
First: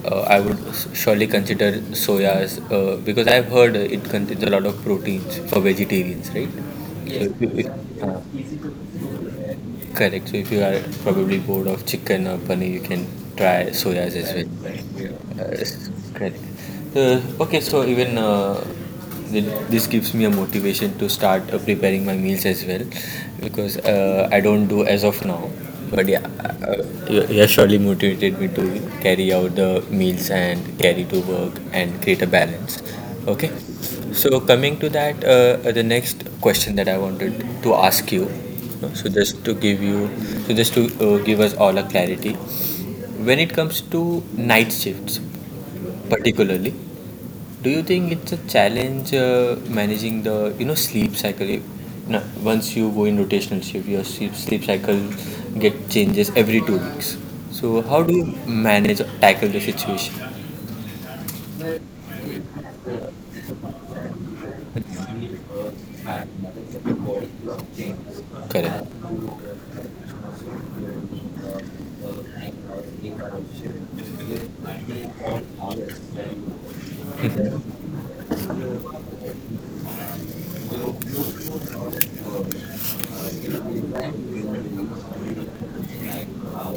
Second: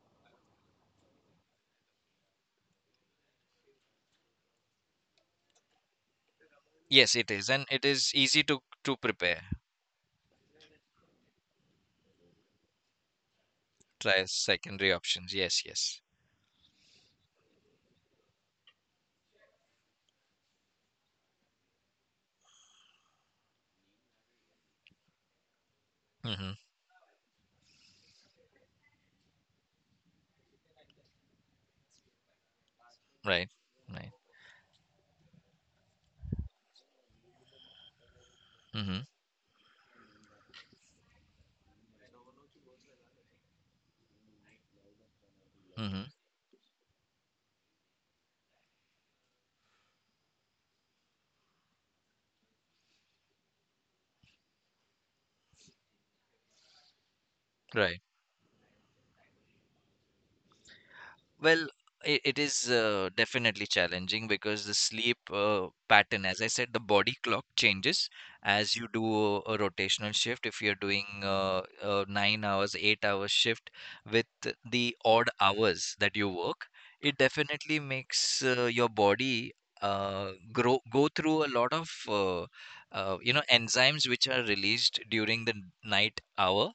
[SPEAKER 1] I would surely consider soya as because I've heard it contains a lot of proteins for vegetarians, right? So
[SPEAKER 2] Yes,
[SPEAKER 1] yes,
[SPEAKER 2] it
[SPEAKER 1] if you,
[SPEAKER 2] is, and it
[SPEAKER 1] if,
[SPEAKER 2] is easy to
[SPEAKER 1] something
[SPEAKER 2] prepare.
[SPEAKER 1] Correct. So if you are probably bored of chicken or paneer, you can try soyas
[SPEAKER 2] Try
[SPEAKER 1] as well.
[SPEAKER 2] secondary options. Yes, yes.
[SPEAKER 1] Correct. Okay, so even this gives me a motivation to start preparing my meals as well, because I don't do as of now. But yeah,
[SPEAKER 2] Mm-hmm.
[SPEAKER 1] you have surely motivated me to carry out the meals and carry to work and create a balance. Okay.
[SPEAKER 2] Right. Right.
[SPEAKER 1] So coming to that, the next question that I wanted to ask you,
[SPEAKER 2] Mm-hmm.
[SPEAKER 1] so just to give you so just to give us all a clarity, when it comes to night shifts
[SPEAKER 2] Mm-hmm.
[SPEAKER 1] particularly, do you think it's a challenge managing the you know sleep cycle? No, once you go in rotational shift your sleep cycle get changes every 2 weeks, so how
[SPEAKER 2] Right.
[SPEAKER 1] do you manage or tackle the situation?
[SPEAKER 2] Well, it is definitely challenging, because the sleep pattern, as I said, the body clock changes as
[SPEAKER 1] Correct.
[SPEAKER 2] you do a
[SPEAKER 1] Hmm.
[SPEAKER 2] rotational shift. If you're doing a 9 hours, 8 hours shift with the odd hours that you work, it definitely makes your body grow go through a lot of you know enzymes which are released during the night hour,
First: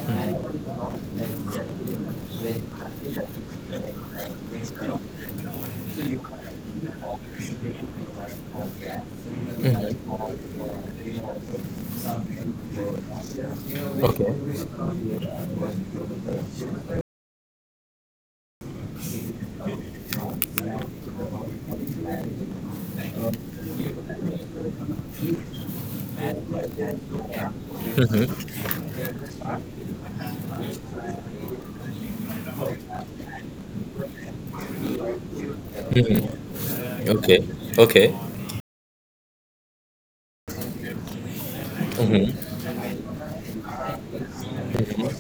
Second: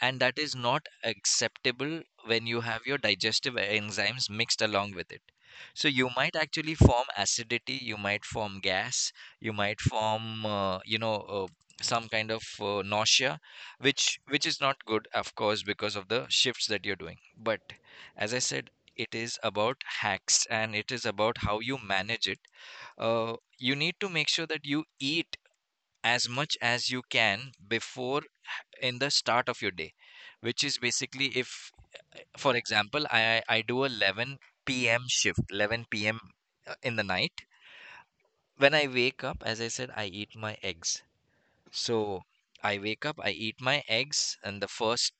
[SPEAKER 2] and that is not acceptable when you have your digestive enzymes mixed along with it. So you might actually form acidity, you might form gas, you might form some kind of nausea, which
[SPEAKER 1] Okay.
[SPEAKER 2] is not good, of course, because of the shifts that you're doing. But as I said, it is about hacks, and it is about how you manage it. You need to make sure that you eat as much as you can before,
[SPEAKER 1] Mm-hmm.
[SPEAKER 2] in the start of your day, which is basically, if, for example, I do a 11 p.m. shift, 11 p.m.
[SPEAKER 1] Mm-hmm.
[SPEAKER 2] In the night.
[SPEAKER 1] Okay. Okay.
[SPEAKER 2] When I wake up, as I said, I eat my eggs. So
[SPEAKER 1] Mm-hmm.
[SPEAKER 2] I wake up, I eat my eggs, and the first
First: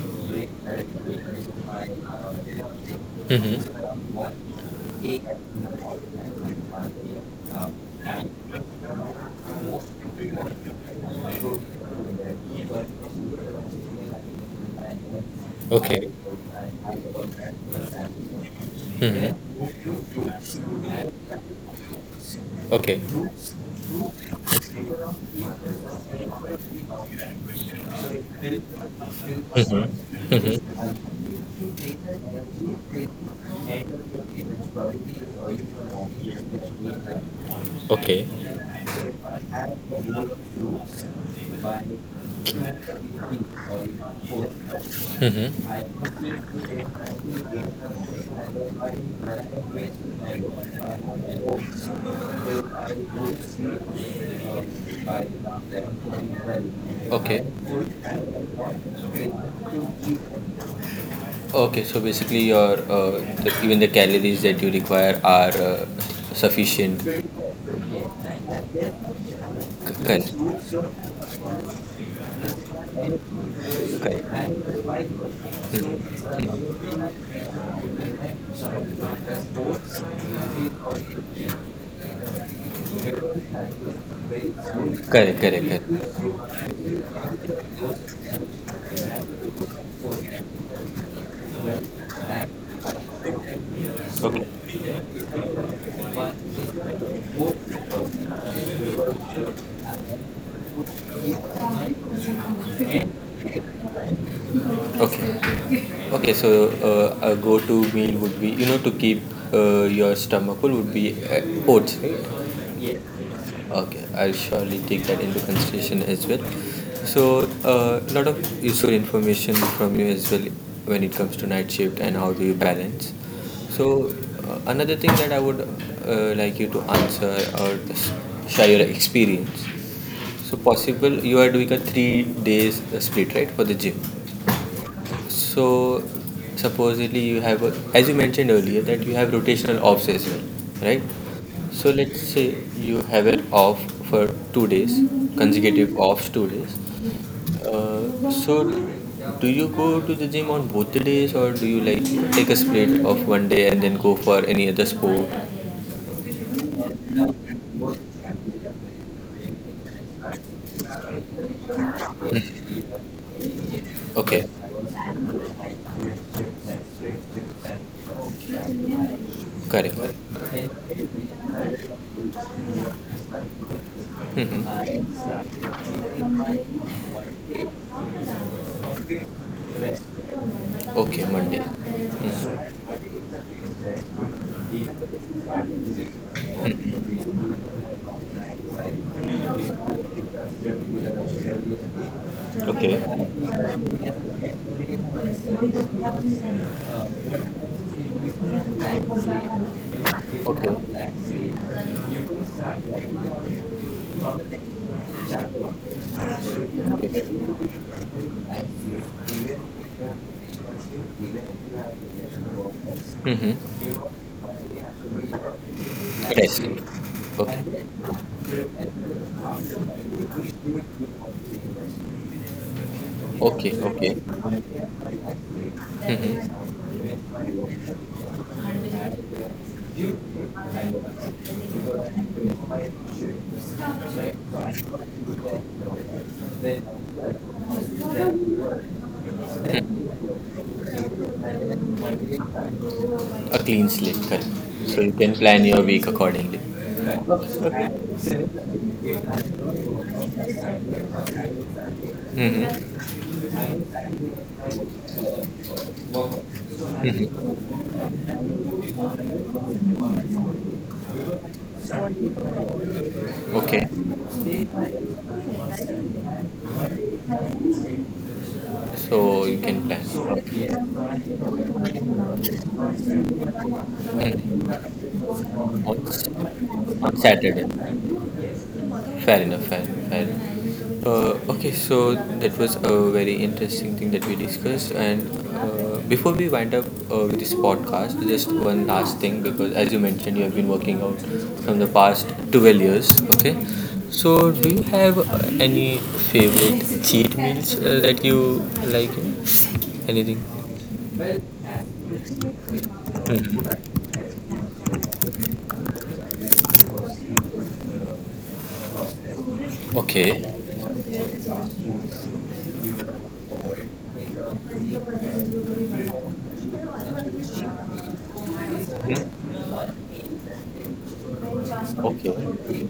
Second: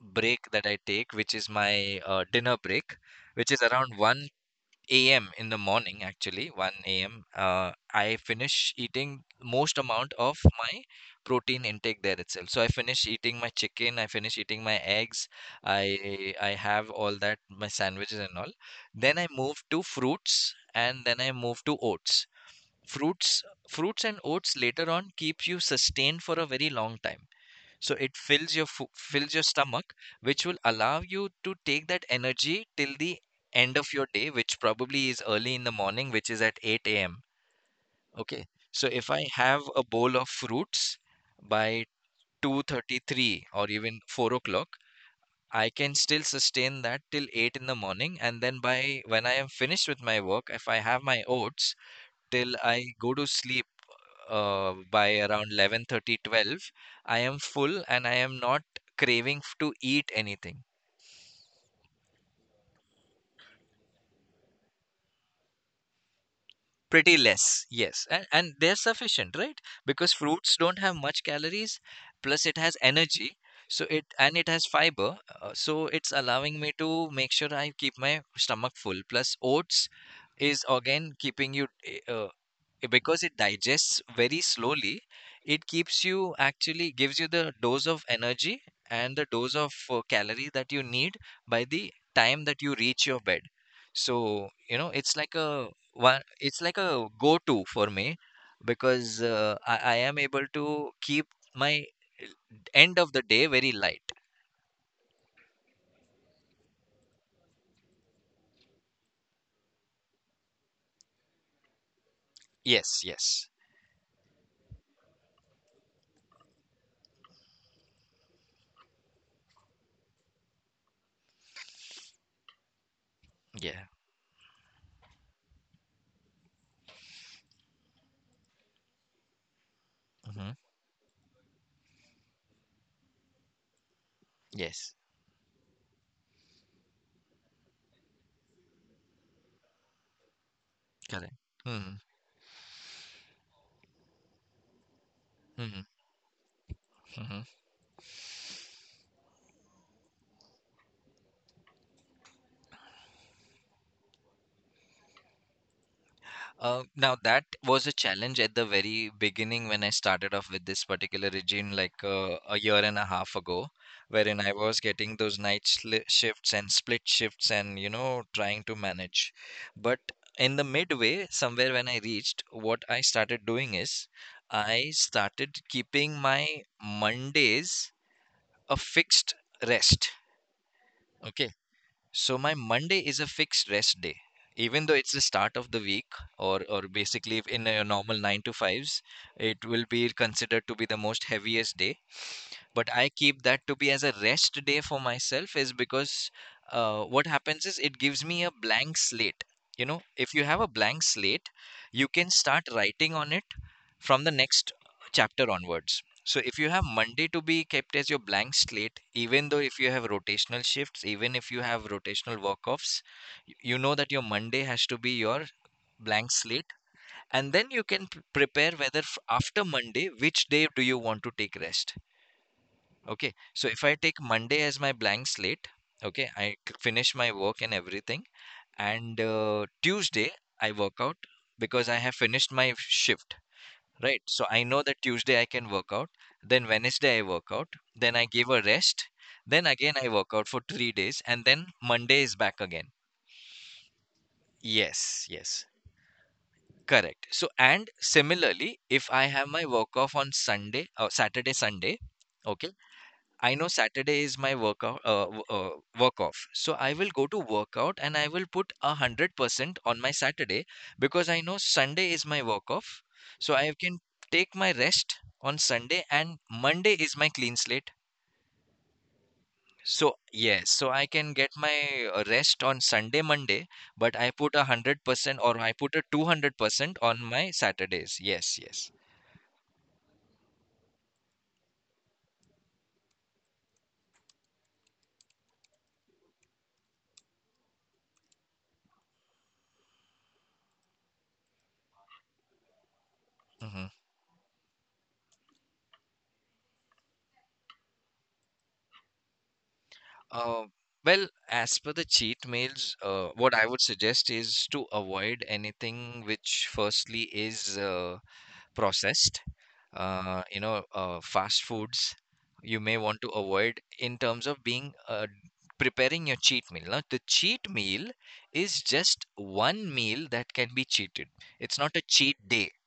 [SPEAKER 2] break that I take, which is my dinner break, which is
[SPEAKER 1] Mm-hmm.
[SPEAKER 2] around 1 a.m. in the morning, actually, 1 a.m. I finish eating most amount of my protein intake there itself. So I finish eating my chicken, I finish eating my eggs,
[SPEAKER 1] Okay.
[SPEAKER 2] I have all that, my sandwiches and all. Then I
[SPEAKER 1] Hmm.
[SPEAKER 2] move to fruits, and then I move to oats.
[SPEAKER 1] Okay.
[SPEAKER 2] Fruits, fruits and oats later on keeps you sustained for a very long time, so it fills your
[SPEAKER 1] Mm-hmm.
[SPEAKER 2] stomach, which will
[SPEAKER 1] Mm-hmm.
[SPEAKER 2] allow you to take that energy till the end of your day, which probably is early in the morning, which is at 8 a.m.
[SPEAKER 1] Okay.
[SPEAKER 2] Okay, so if I have a bowl of fruits by 2:33 or even 4 o'clock, I can still sustain that
[SPEAKER 1] Mm-hmm.
[SPEAKER 2] till 8 in the morning. And then, by when I am finished with my work, if I have my oats till I go to sleep, by around 11:30, 12, I am
[SPEAKER 1] Okay.
[SPEAKER 2] full and I am not craving to eat anything.
[SPEAKER 1] Okay, so basically your even the calories that you require are sufficient.
[SPEAKER 2] Pretty less, yes. And they're sufficient, right? Because
[SPEAKER 1] Correct.
[SPEAKER 2] fruits don't have much calories,
[SPEAKER 1] 1 1 1 2 2 3 4 4 4 5 5 5 5 5 5
[SPEAKER 2] plus it has
[SPEAKER 1] 5 5 5 5
[SPEAKER 2] energy. So it, and it has fiber, so it's allowing me to make sure I keep my stomach full. Plus, oats is again keeping you eh, uh, because it digests very slowly, it keeps you, actually gives you the dose of energy and the dose of calorie that you need by the time that you reach your bed. So, you know, it's like a go to for me, because
[SPEAKER 1] 5
[SPEAKER 2] I am able to keep my
[SPEAKER 1] 5
[SPEAKER 2] end
[SPEAKER 1] 5
[SPEAKER 2] of the day very light.
[SPEAKER 1] Okay. Okay, so a go-to meal would be to keep your stomach full would be oats, right?
[SPEAKER 2] Yes,
[SPEAKER 1] Yes.
[SPEAKER 2] yes.
[SPEAKER 1] Okay, I'll surely take that into consideration as well. So, a lot of useful information from you as well when it comes to night shift and how do you balance.
[SPEAKER 2] Yeah.
[SPEAKER 1] So, another thing that I would like you to answer or s- share your experience.
[SPEAKER 2] Hmm.
[SPEAKER 1] So, possible you are doing a 3 days split, right, for the gym.
[SPEAKER 2] Yes.
[SPEAKER 1] So, supposedly you have, as you mentioned earlier, that you have rotational offs as well, right?
[SPEAKER 2] Correct.
[SPEAKER 1] So
[SPEAKER 2] Hmm.
[SPEAKER 1] let's say you have an off for 2 days,
[SPEAKER 2] Hmm.
[SPEAKER 1] consecutive offs 2 days. So do you go to the gym on both the days, or do you like take a split of 1 day and then go for any other sport?
[SPEAKER 2] Now, that was a challenge at the very beginning when I started off with this particular regime, like a year and a half ago, wherein
[SPEAKER 1] Okay.
[SPEAKER 2] I was getting those night sli shifts and split shifts, and, you know, trying to manage.
[SPEAKER 1] Correct.
[SPEAKER 2] But
[SPEAKER 1] निलीब
[SPEAKER 2] in
[SPEAKER 1] है
[SPEAKER 2] the midway,
[SPEAKER 1] करां
[SPEAKER 2] somewhere when I reached, what I started doing is
[SPEAKER 1] गया
[SPEAKER 2] I started
[SPEAKER 1] करDavis क
[SPEAKER 2] keeping my Mondays a fixed rest.
[SPEAKER 1] क्व क करTM
[SPEAKER 2] Okay,
[SPEAKER 1] वह
[SPEAKER 2] so my Monday is a fixed rest day, even though it's the start of the week, or
[SPEAKER 1] लग
[SPEAKER 2] or basically in a normal nine to fives, it will be considered to be the most heaviest day, but I keep that to be as a rest day for myself is because what happens is, it gives me a blank slate. You know, if you have a
[SPEAKER 1] Contain
[SPEAKER 2] blank
[SPEAKER 1] सð
[SPEAKER 2] slate, you can start writing on it from the
[SPEAKER 1] faithful.
[SPEAKER 2] next chapter onwards. So if you have Monday to be kept as your blank slate, even though if you have rotational shifts, even if you have rotational work offs, you know
[SPEAKER 1] Mm-hmm.
[SPEAKER 2] that your Monday has to be your blank
[SPEAKER 1] Yes.
[SPEAKER 2] slate.
[SPEAKER 1] See.
[SPEAKER 2] And then you
[SPEAKER 1] Okay.
[SPEAKER 2] can prepare whether, after Monday, which day do you want to take rest. Okay, so
[SPEAKER 1] Okay,
[SPEAKER 2] if I
[SPEAKER 1] okay.
[SPEAKER 2] take Monday as my blank slate, okay, I finish my work and everything, and Tuesday I work out because I have finished my shift, right? So I know that Tuesday I can work out, then Wednesday I work out, then I give a rest, then again
[SPEAKER 1] Mm-hmm.
[SPEAKER 2] I work out for 3 days, and then Monday is back again.
[SPEAKER 1] A clean slate, correct. So you
[SPEAKER 2] Yes,
[SPEAKER 1] can plan
[SPEAKER 2] yes,
[SPEAKER 1] your week accordingly.
[SPEAKER 2] correct. So, and similarly,
[SPEAKER 1] Mm-hmm.
[SPEAKER 2] if I have my work off on Sunday or Saturday, Sunday, okay. I know Saturday is my workout, work off. So I will go to
[SPEAKER 1] Mm-hmm.
[SPEAKER 2] workout and I will put 100% on my Saturday because I know Sunday is my work off. So I
[SPEAKER 1] Okay.
[SPEAKER 2] can take my rest on Sunday, and Monday is my clean slate.
[SPEAKER 1] So you can plan.
[SPEAKER 2] So yes, so I
[SPEAKER 1] Okay.
[SPEAKER 2] can get my rest on Sunday, Monday, but I put a
[SPEAKER 1] Mhm.
[SPEAKER 2] hundred percent or I put a two hundred
[SPEAKER 1] On,
[SPEAKER 2] percent
[SPEAKER 1] on
[SPEAKER 2] on my
[SPEAKER 1] Saturday.
[SPEAKER 2] Saturdays. Yes, yes.
[SPEAKER 1] Fair enough, fair, enough, fair enough. Okay, so that was a very interesting thing that we discussed. And before we wind up with this podcast, just one last thing because, as you mentioned, you have been working out from the past 12 years. Okay,
[SPEAKER 2] Mhm.
[SPEAKER 1] so do you have any favorite cheat meals that you like? Anything?
[SPEAKER 2] Uh, well, as per the cheat meals, what I would
[SPEAKER 1] Mhm.
[SPEAKER 2] suggest is to avoid anything which, firstly, is processed.
[SPEAKER 1] Okay.
[SPEAKER 2] You know, fast foods you may want to avoid in terms of being, preparing your cheat meal. Now, the cheat meal is just
[SPEAKER 1] Hmm?
[SPEAKER 2] one meal that can be cheated. It's not a cheat day.
[SPEAKER 1] Okay.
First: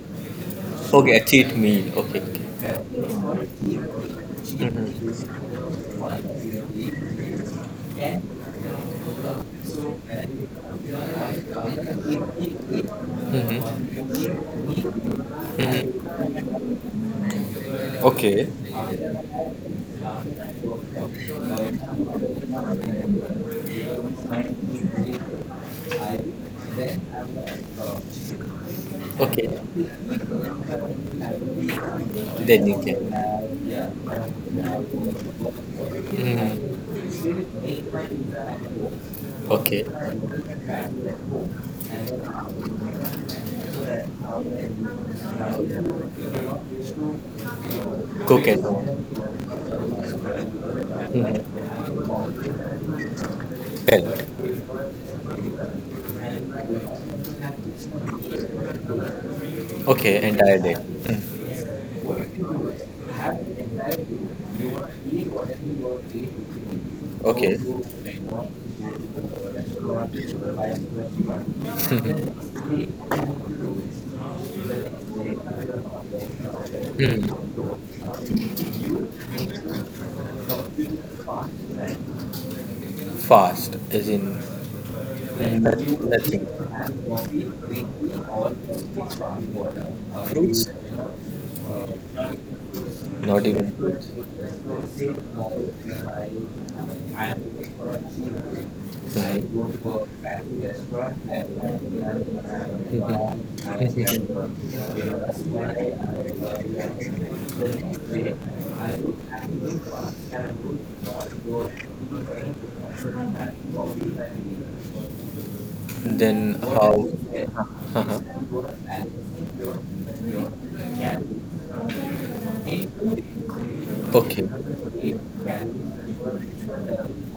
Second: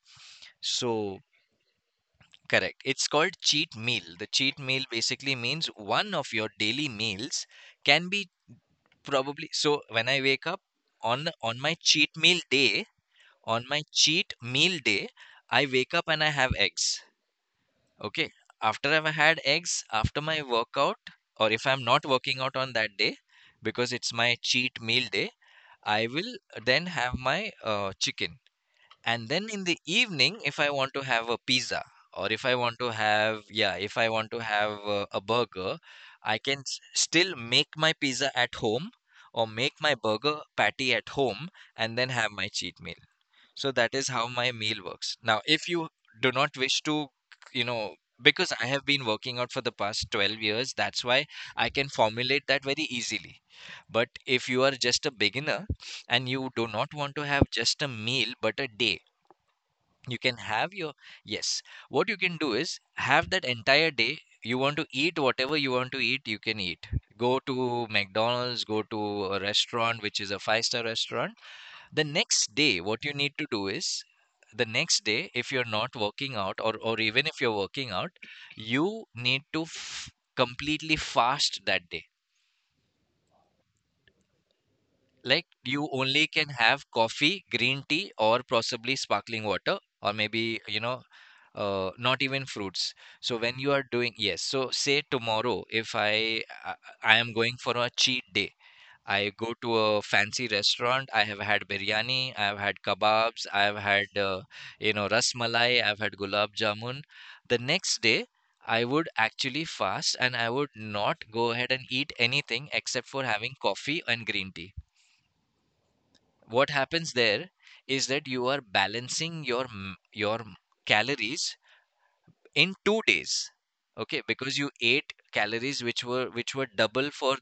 [SPEAKER 1] Okay,
[SPEAKER 2] So,
[SPEAKER 1] a cheat meal. Okay, okay.
[SPEAKER 2] correct. It's called cheat meal. The cheat meal basically
[SPEAKER 1] Mhm.
[SPEAKER 2] means one of your daily meals can be, probably. So when I wake up on my cheat meal day, on my
[SPEAKER 1] Mhm.
[SPEAKER 2] cheat meal day, I wake up
[SPEAKER 1] Mhm.
[SPEAKER 2] and I have eggs. Okay.
[SPEAKER 1] Okay.
[SPEAKER 2] After I've had eggs, after my workout, or if I'm not working out on that day, because it's my cheat meal day, I will then have my chicken, and
[SPEAKER 1] Okay.
[SPEAKER 2] then in the evening, if I want to have a pizza, or if I
[SPEAKER 1] Then
[SPEAKER 2] want
[SPEAKER 1] you
[SPEAKER 2] to
[SPEAKER 1] can.
[SPEAKER 2] have, yeah, if I want to have a burger, I can s-
[SPEAKER 1] Mm.
[SPEAKER 2] still make my pizza at home or make
[SPEAKER 1] Okay.
[SPEAKER 2] my burger patty at home and then have my cheat meal. So that is how my meal works. Now, if you do not wish to, you know,
[SPEAKER 1] Cook
[SPEAKER 2] because
[SPEAKER 1] at
[SPEAKER 2] I have been
[SPEAKER 1] home.
[SPEAKER 2] working out for the past 12 years, that's why I
[SPEAKER 1] Mhm.
[SPEAKER 2] can formulate that very easily. But
[SPEAKER 1] Felt.
[SPEAKER 2] if you are just a beginner and you do not want to have just a meal but a day, you
[SPEAKER 1] Okay,
[SPEAKER 2] can
[SPEAKER 1] entire
[SPEAKER 2] have
[SPEAKER 1] day.
[SPEAKER 2] your,
[SPEAKER 1] Mm.
[SPEAKER 2] yes, what you can do is, have that entire day, you want to eat whatever you want to eat, you can eat. Go
[SPEAKER 1] Okay.
[SPEAKER 2] to McDonald's, go to a restaurant which is a five-star restaurant. The next day, what you need to do is, the next day, if you're not working out, or
[SPEAKER 1] Mhm.
[SPEAKER 2] even if
[SPEAKER 1] Mm.
[SPEAKER 2] you're working out, you need to f- completely fast that day.
[SPEAKER 1] Fast, as in
[SPEAKER 2] Like, you
[SPEAKER 1] no-
[SPEAKER 2] only
[SPEAKER 1] nothing.
[SPEAKER 2] can have coffee, green tea, or possibly sparkling water, or maybe,
[SPEAKER 1] Fruits?
[SPEAKER 2] you know, not even fruits. So
[SPEAKER 1] Not
[SPEAKER 2] when
[SPEAKER 1] even.
[SPEAKER 2] you are doing, yes, so say tomorrow, if I I am going for a cheat day, I
[SPEAKER 1] Right.
[SPEAKER 2] go to a fancy restaurant. I have had biryani, I have had kebabs, I have had, you know, rasmalai, I've had gulab jamun. The next day, I would actually fast and I would not go ahead and eat anything except for having coffee and green tea.
[SPEAKER 1] Then
[SPEAKER 2] What happens
[SPEAKER 1] how?
[SPEAKER 2] there is that you are balancing your your m- calories
[SPEAKER 1] uh
[SPEAKER 2] in 2 days. Okay,
[SPEAKER 1] Okay.
[SPEAKER 2] because you ate calories which were double for,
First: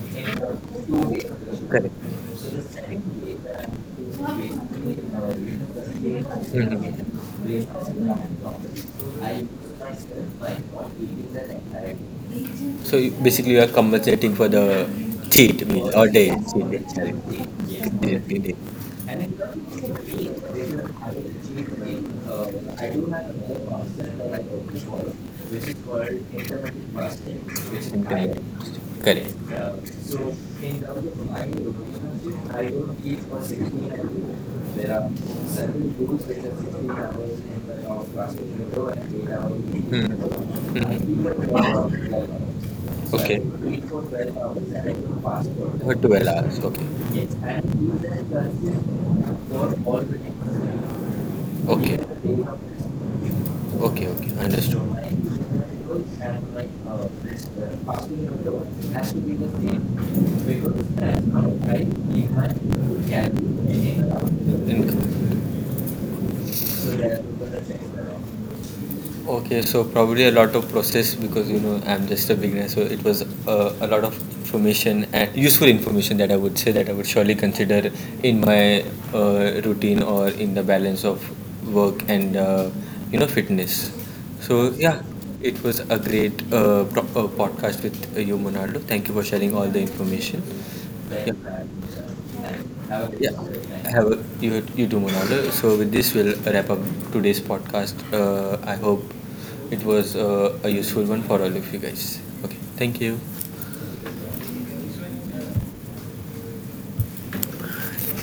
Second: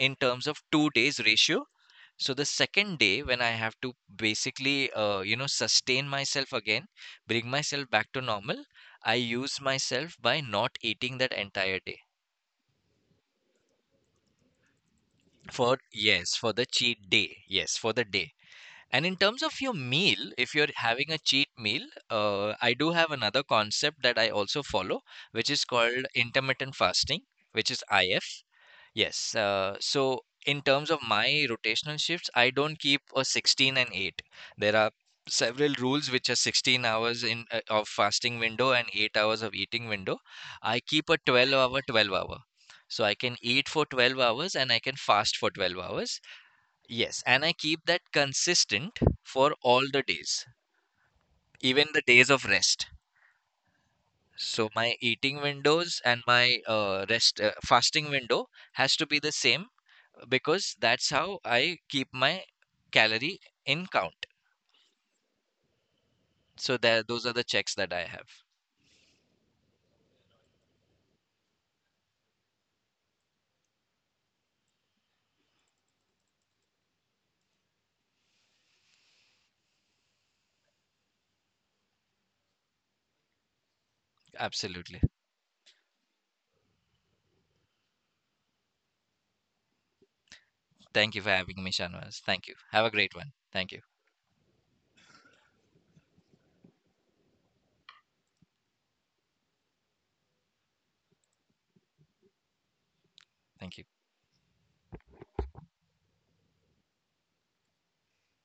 [SPEAKER 2] in terms of 2 days ratio.
[SPEAKER 1] Correct.
[SPEAKER 2] So the second day, when I have to basically, you know, sustain myself again, bring
[SPEAKER 1] Mhm.
[SPEAKER 2] myself back to normal, I use myself by not eating that entire day.
[SPEAKER 1] So you, basically, you are compensating for the cheat
[SPEAKER 2] For,
[SPEAKER 1] meal or day
[SPEAKER 2] yes, for the
[SPEAKER 1] cheat day,
[SPEAKER 2] cheat
[SPEAKER 1] sorry.
[SPEAKER 2] day. Yes, for the day.
[SPEAKER 1] Cheat day.
[SPEAKER 2] And in
[SPEAKER 1] I
[SPEAKER 2] terms of your meal, if you're having a cheat meal,
[SPEAKER 1] do
[SPEAKER 2] I do
[SPEAKER 1] have
[SPEAKER 2] have another
[SPEAKER 1] another
[SPEAKER 2] concept that
[SPEAKER 1] concept that
[SPEAKER 2] I
[SPEAKER 1] I
[SPEAKER 2] also
[SPEAKER 1] work
[SPEAKER 2] follow,
[SPEAKER 1] for,
[SPEAKER 2] which is
[SPEAKER 1] which is
[SPEAKER 2] called
[SPEAKER 1] called
[SPEAKER 2] intermittent
[SPEAKER 1] intermittent
[SPEAKER 2] fasting,
[SPEAKER 1] fasting,
[SPEAKER 2] which
[SPEAKER 1] which
[SPEAKER 2] is,
[SPEAKER 1] is intermittent diet
[SPEAKER 2] if
[SPEAKER 1] fasting.
[SPEAKER 2] yes.
[SPEAKER 1] Correct. Yeah,
[SPEAKER 2] So
[SPEAKER 1] so
[SPEAKER 2] in
[SPEAKER 1] in
[SPEAKER 2] terms of
[SPEAKER 1] terms of my
[SPEAKER 2] my rotational shifts,
[SPEAKER 1] routine,
[SPEAKER 2] I
[SPEAKER 1] I
[SPEAKER 2] don't
[SPEAKER 1] don't
[SPEAKER 2] keep
[SPEAKER 1] eat
[SPEAKER 2] a
[SPEAKER 1] for
[SPEAKER 2] 16 and
[SPEAKER 1] sixteen
[SPEAKER 2] 8.
[SPEAKER 1] hours.
[SPEAKER 2] There are
[SPEAKER 1] There are
[SPEAKER 2] several
[SPEAKER 1] several
[SPEAKER 2] rules
[SPEAKER 1] rules
[SPEAKER 2] which are
[SPEAKER 1] which are
[SPEAKER 2] 16
[SPEAKER 1] sixteen
[SPEAKER 2] hours
[SPEAKER 1] hours
[SPEAKER 2] in,
[SPEAKER 1] in
[SPEAKER 2] of
[SPEAKER 1] the
[SPEAKER 2] fasting
[SPEAKER 1] fasting
[SPEAKER 2] window,
[SPEAKER 1] window
[SPEAKER 2] and
[SPEAKER 1] and
[SPEAKER 2] 8
[SPEAKER 1] eight
[SPEAKER 2] hours of
[SPEAKER 1] hours.
[SPEAKER 2] eating
[SPEAKER 1] in the Hmm.
[SPEAKER 2] window.
[SPEAKER 1] window.
[SPEAKER 2] I
[SPEAKER 1] I
[SPEAKER 2] keep a
[SPEAKER 1] Hmm. eat at
[SPEAKER 2] 12
[SPEAKER 1] twelve
[SPEAKER 2] hour
[SPEAKER 1] hours,
[SPEAKER 2] 12
[SPEAKER 1] twelve
[SPEAKER 2] hour.
[SPEAKER 1] hours.
[SPEAKER 2] So I
[SPEAKER 1] So I
[SPEAKER 2] can
[SPEAKER 1] Okay.
[SPEAKER 2] eat
[SPEAKER 1] don't
[SPEAKER 2] for
[SPEAKER 1] eat or
[SPEAKER 2] 12
[SPEAKER 1] 12
[SPEAKER 2] hours and I can fast for 12 hours.
[SPEAKER 1] hours, okay.
[SPEAKER 2] Yes, and I keep that consistent for all the days, even the days of rest.
[SPEAKER 1] Okay, okay, okay,
[SPEAKER 2] So
[SPEAKER 1] understood.
[SPEAKER 2] my eating windows and my rest fasting window has to be the same, because that's how I keep my calorie in count. So that, those are the checks that I have.
[SPEAKER 1] Income. Okay, so probably a lot of process because you know I'm just a beginner, so it was a lot of information and useful information that I would say that I would surely consider in my routine or in the balance of work and you know fitness. So
[SPEAKER 2] Absolutely.
[SPEAKER 1] yeah, it was a great podcast with you, Monaldo. Thank you for sharing all the information.
[SPEAKER 2] Thank you for
[SPEAKER 1] Yeah,
[SPEAKER 2] having me, Shanwas. Thank you. Have a great one.
[SPEAKER 1] yeah,
[SPEAKER 2] Thank you.
[SPEAKER 1] have a, you do Monaldo. So with this, we'll wrap up today's podcast. I hope it was a useful one for all of you guys. Okay, thank you.
[SPEAKER 2] Thank you.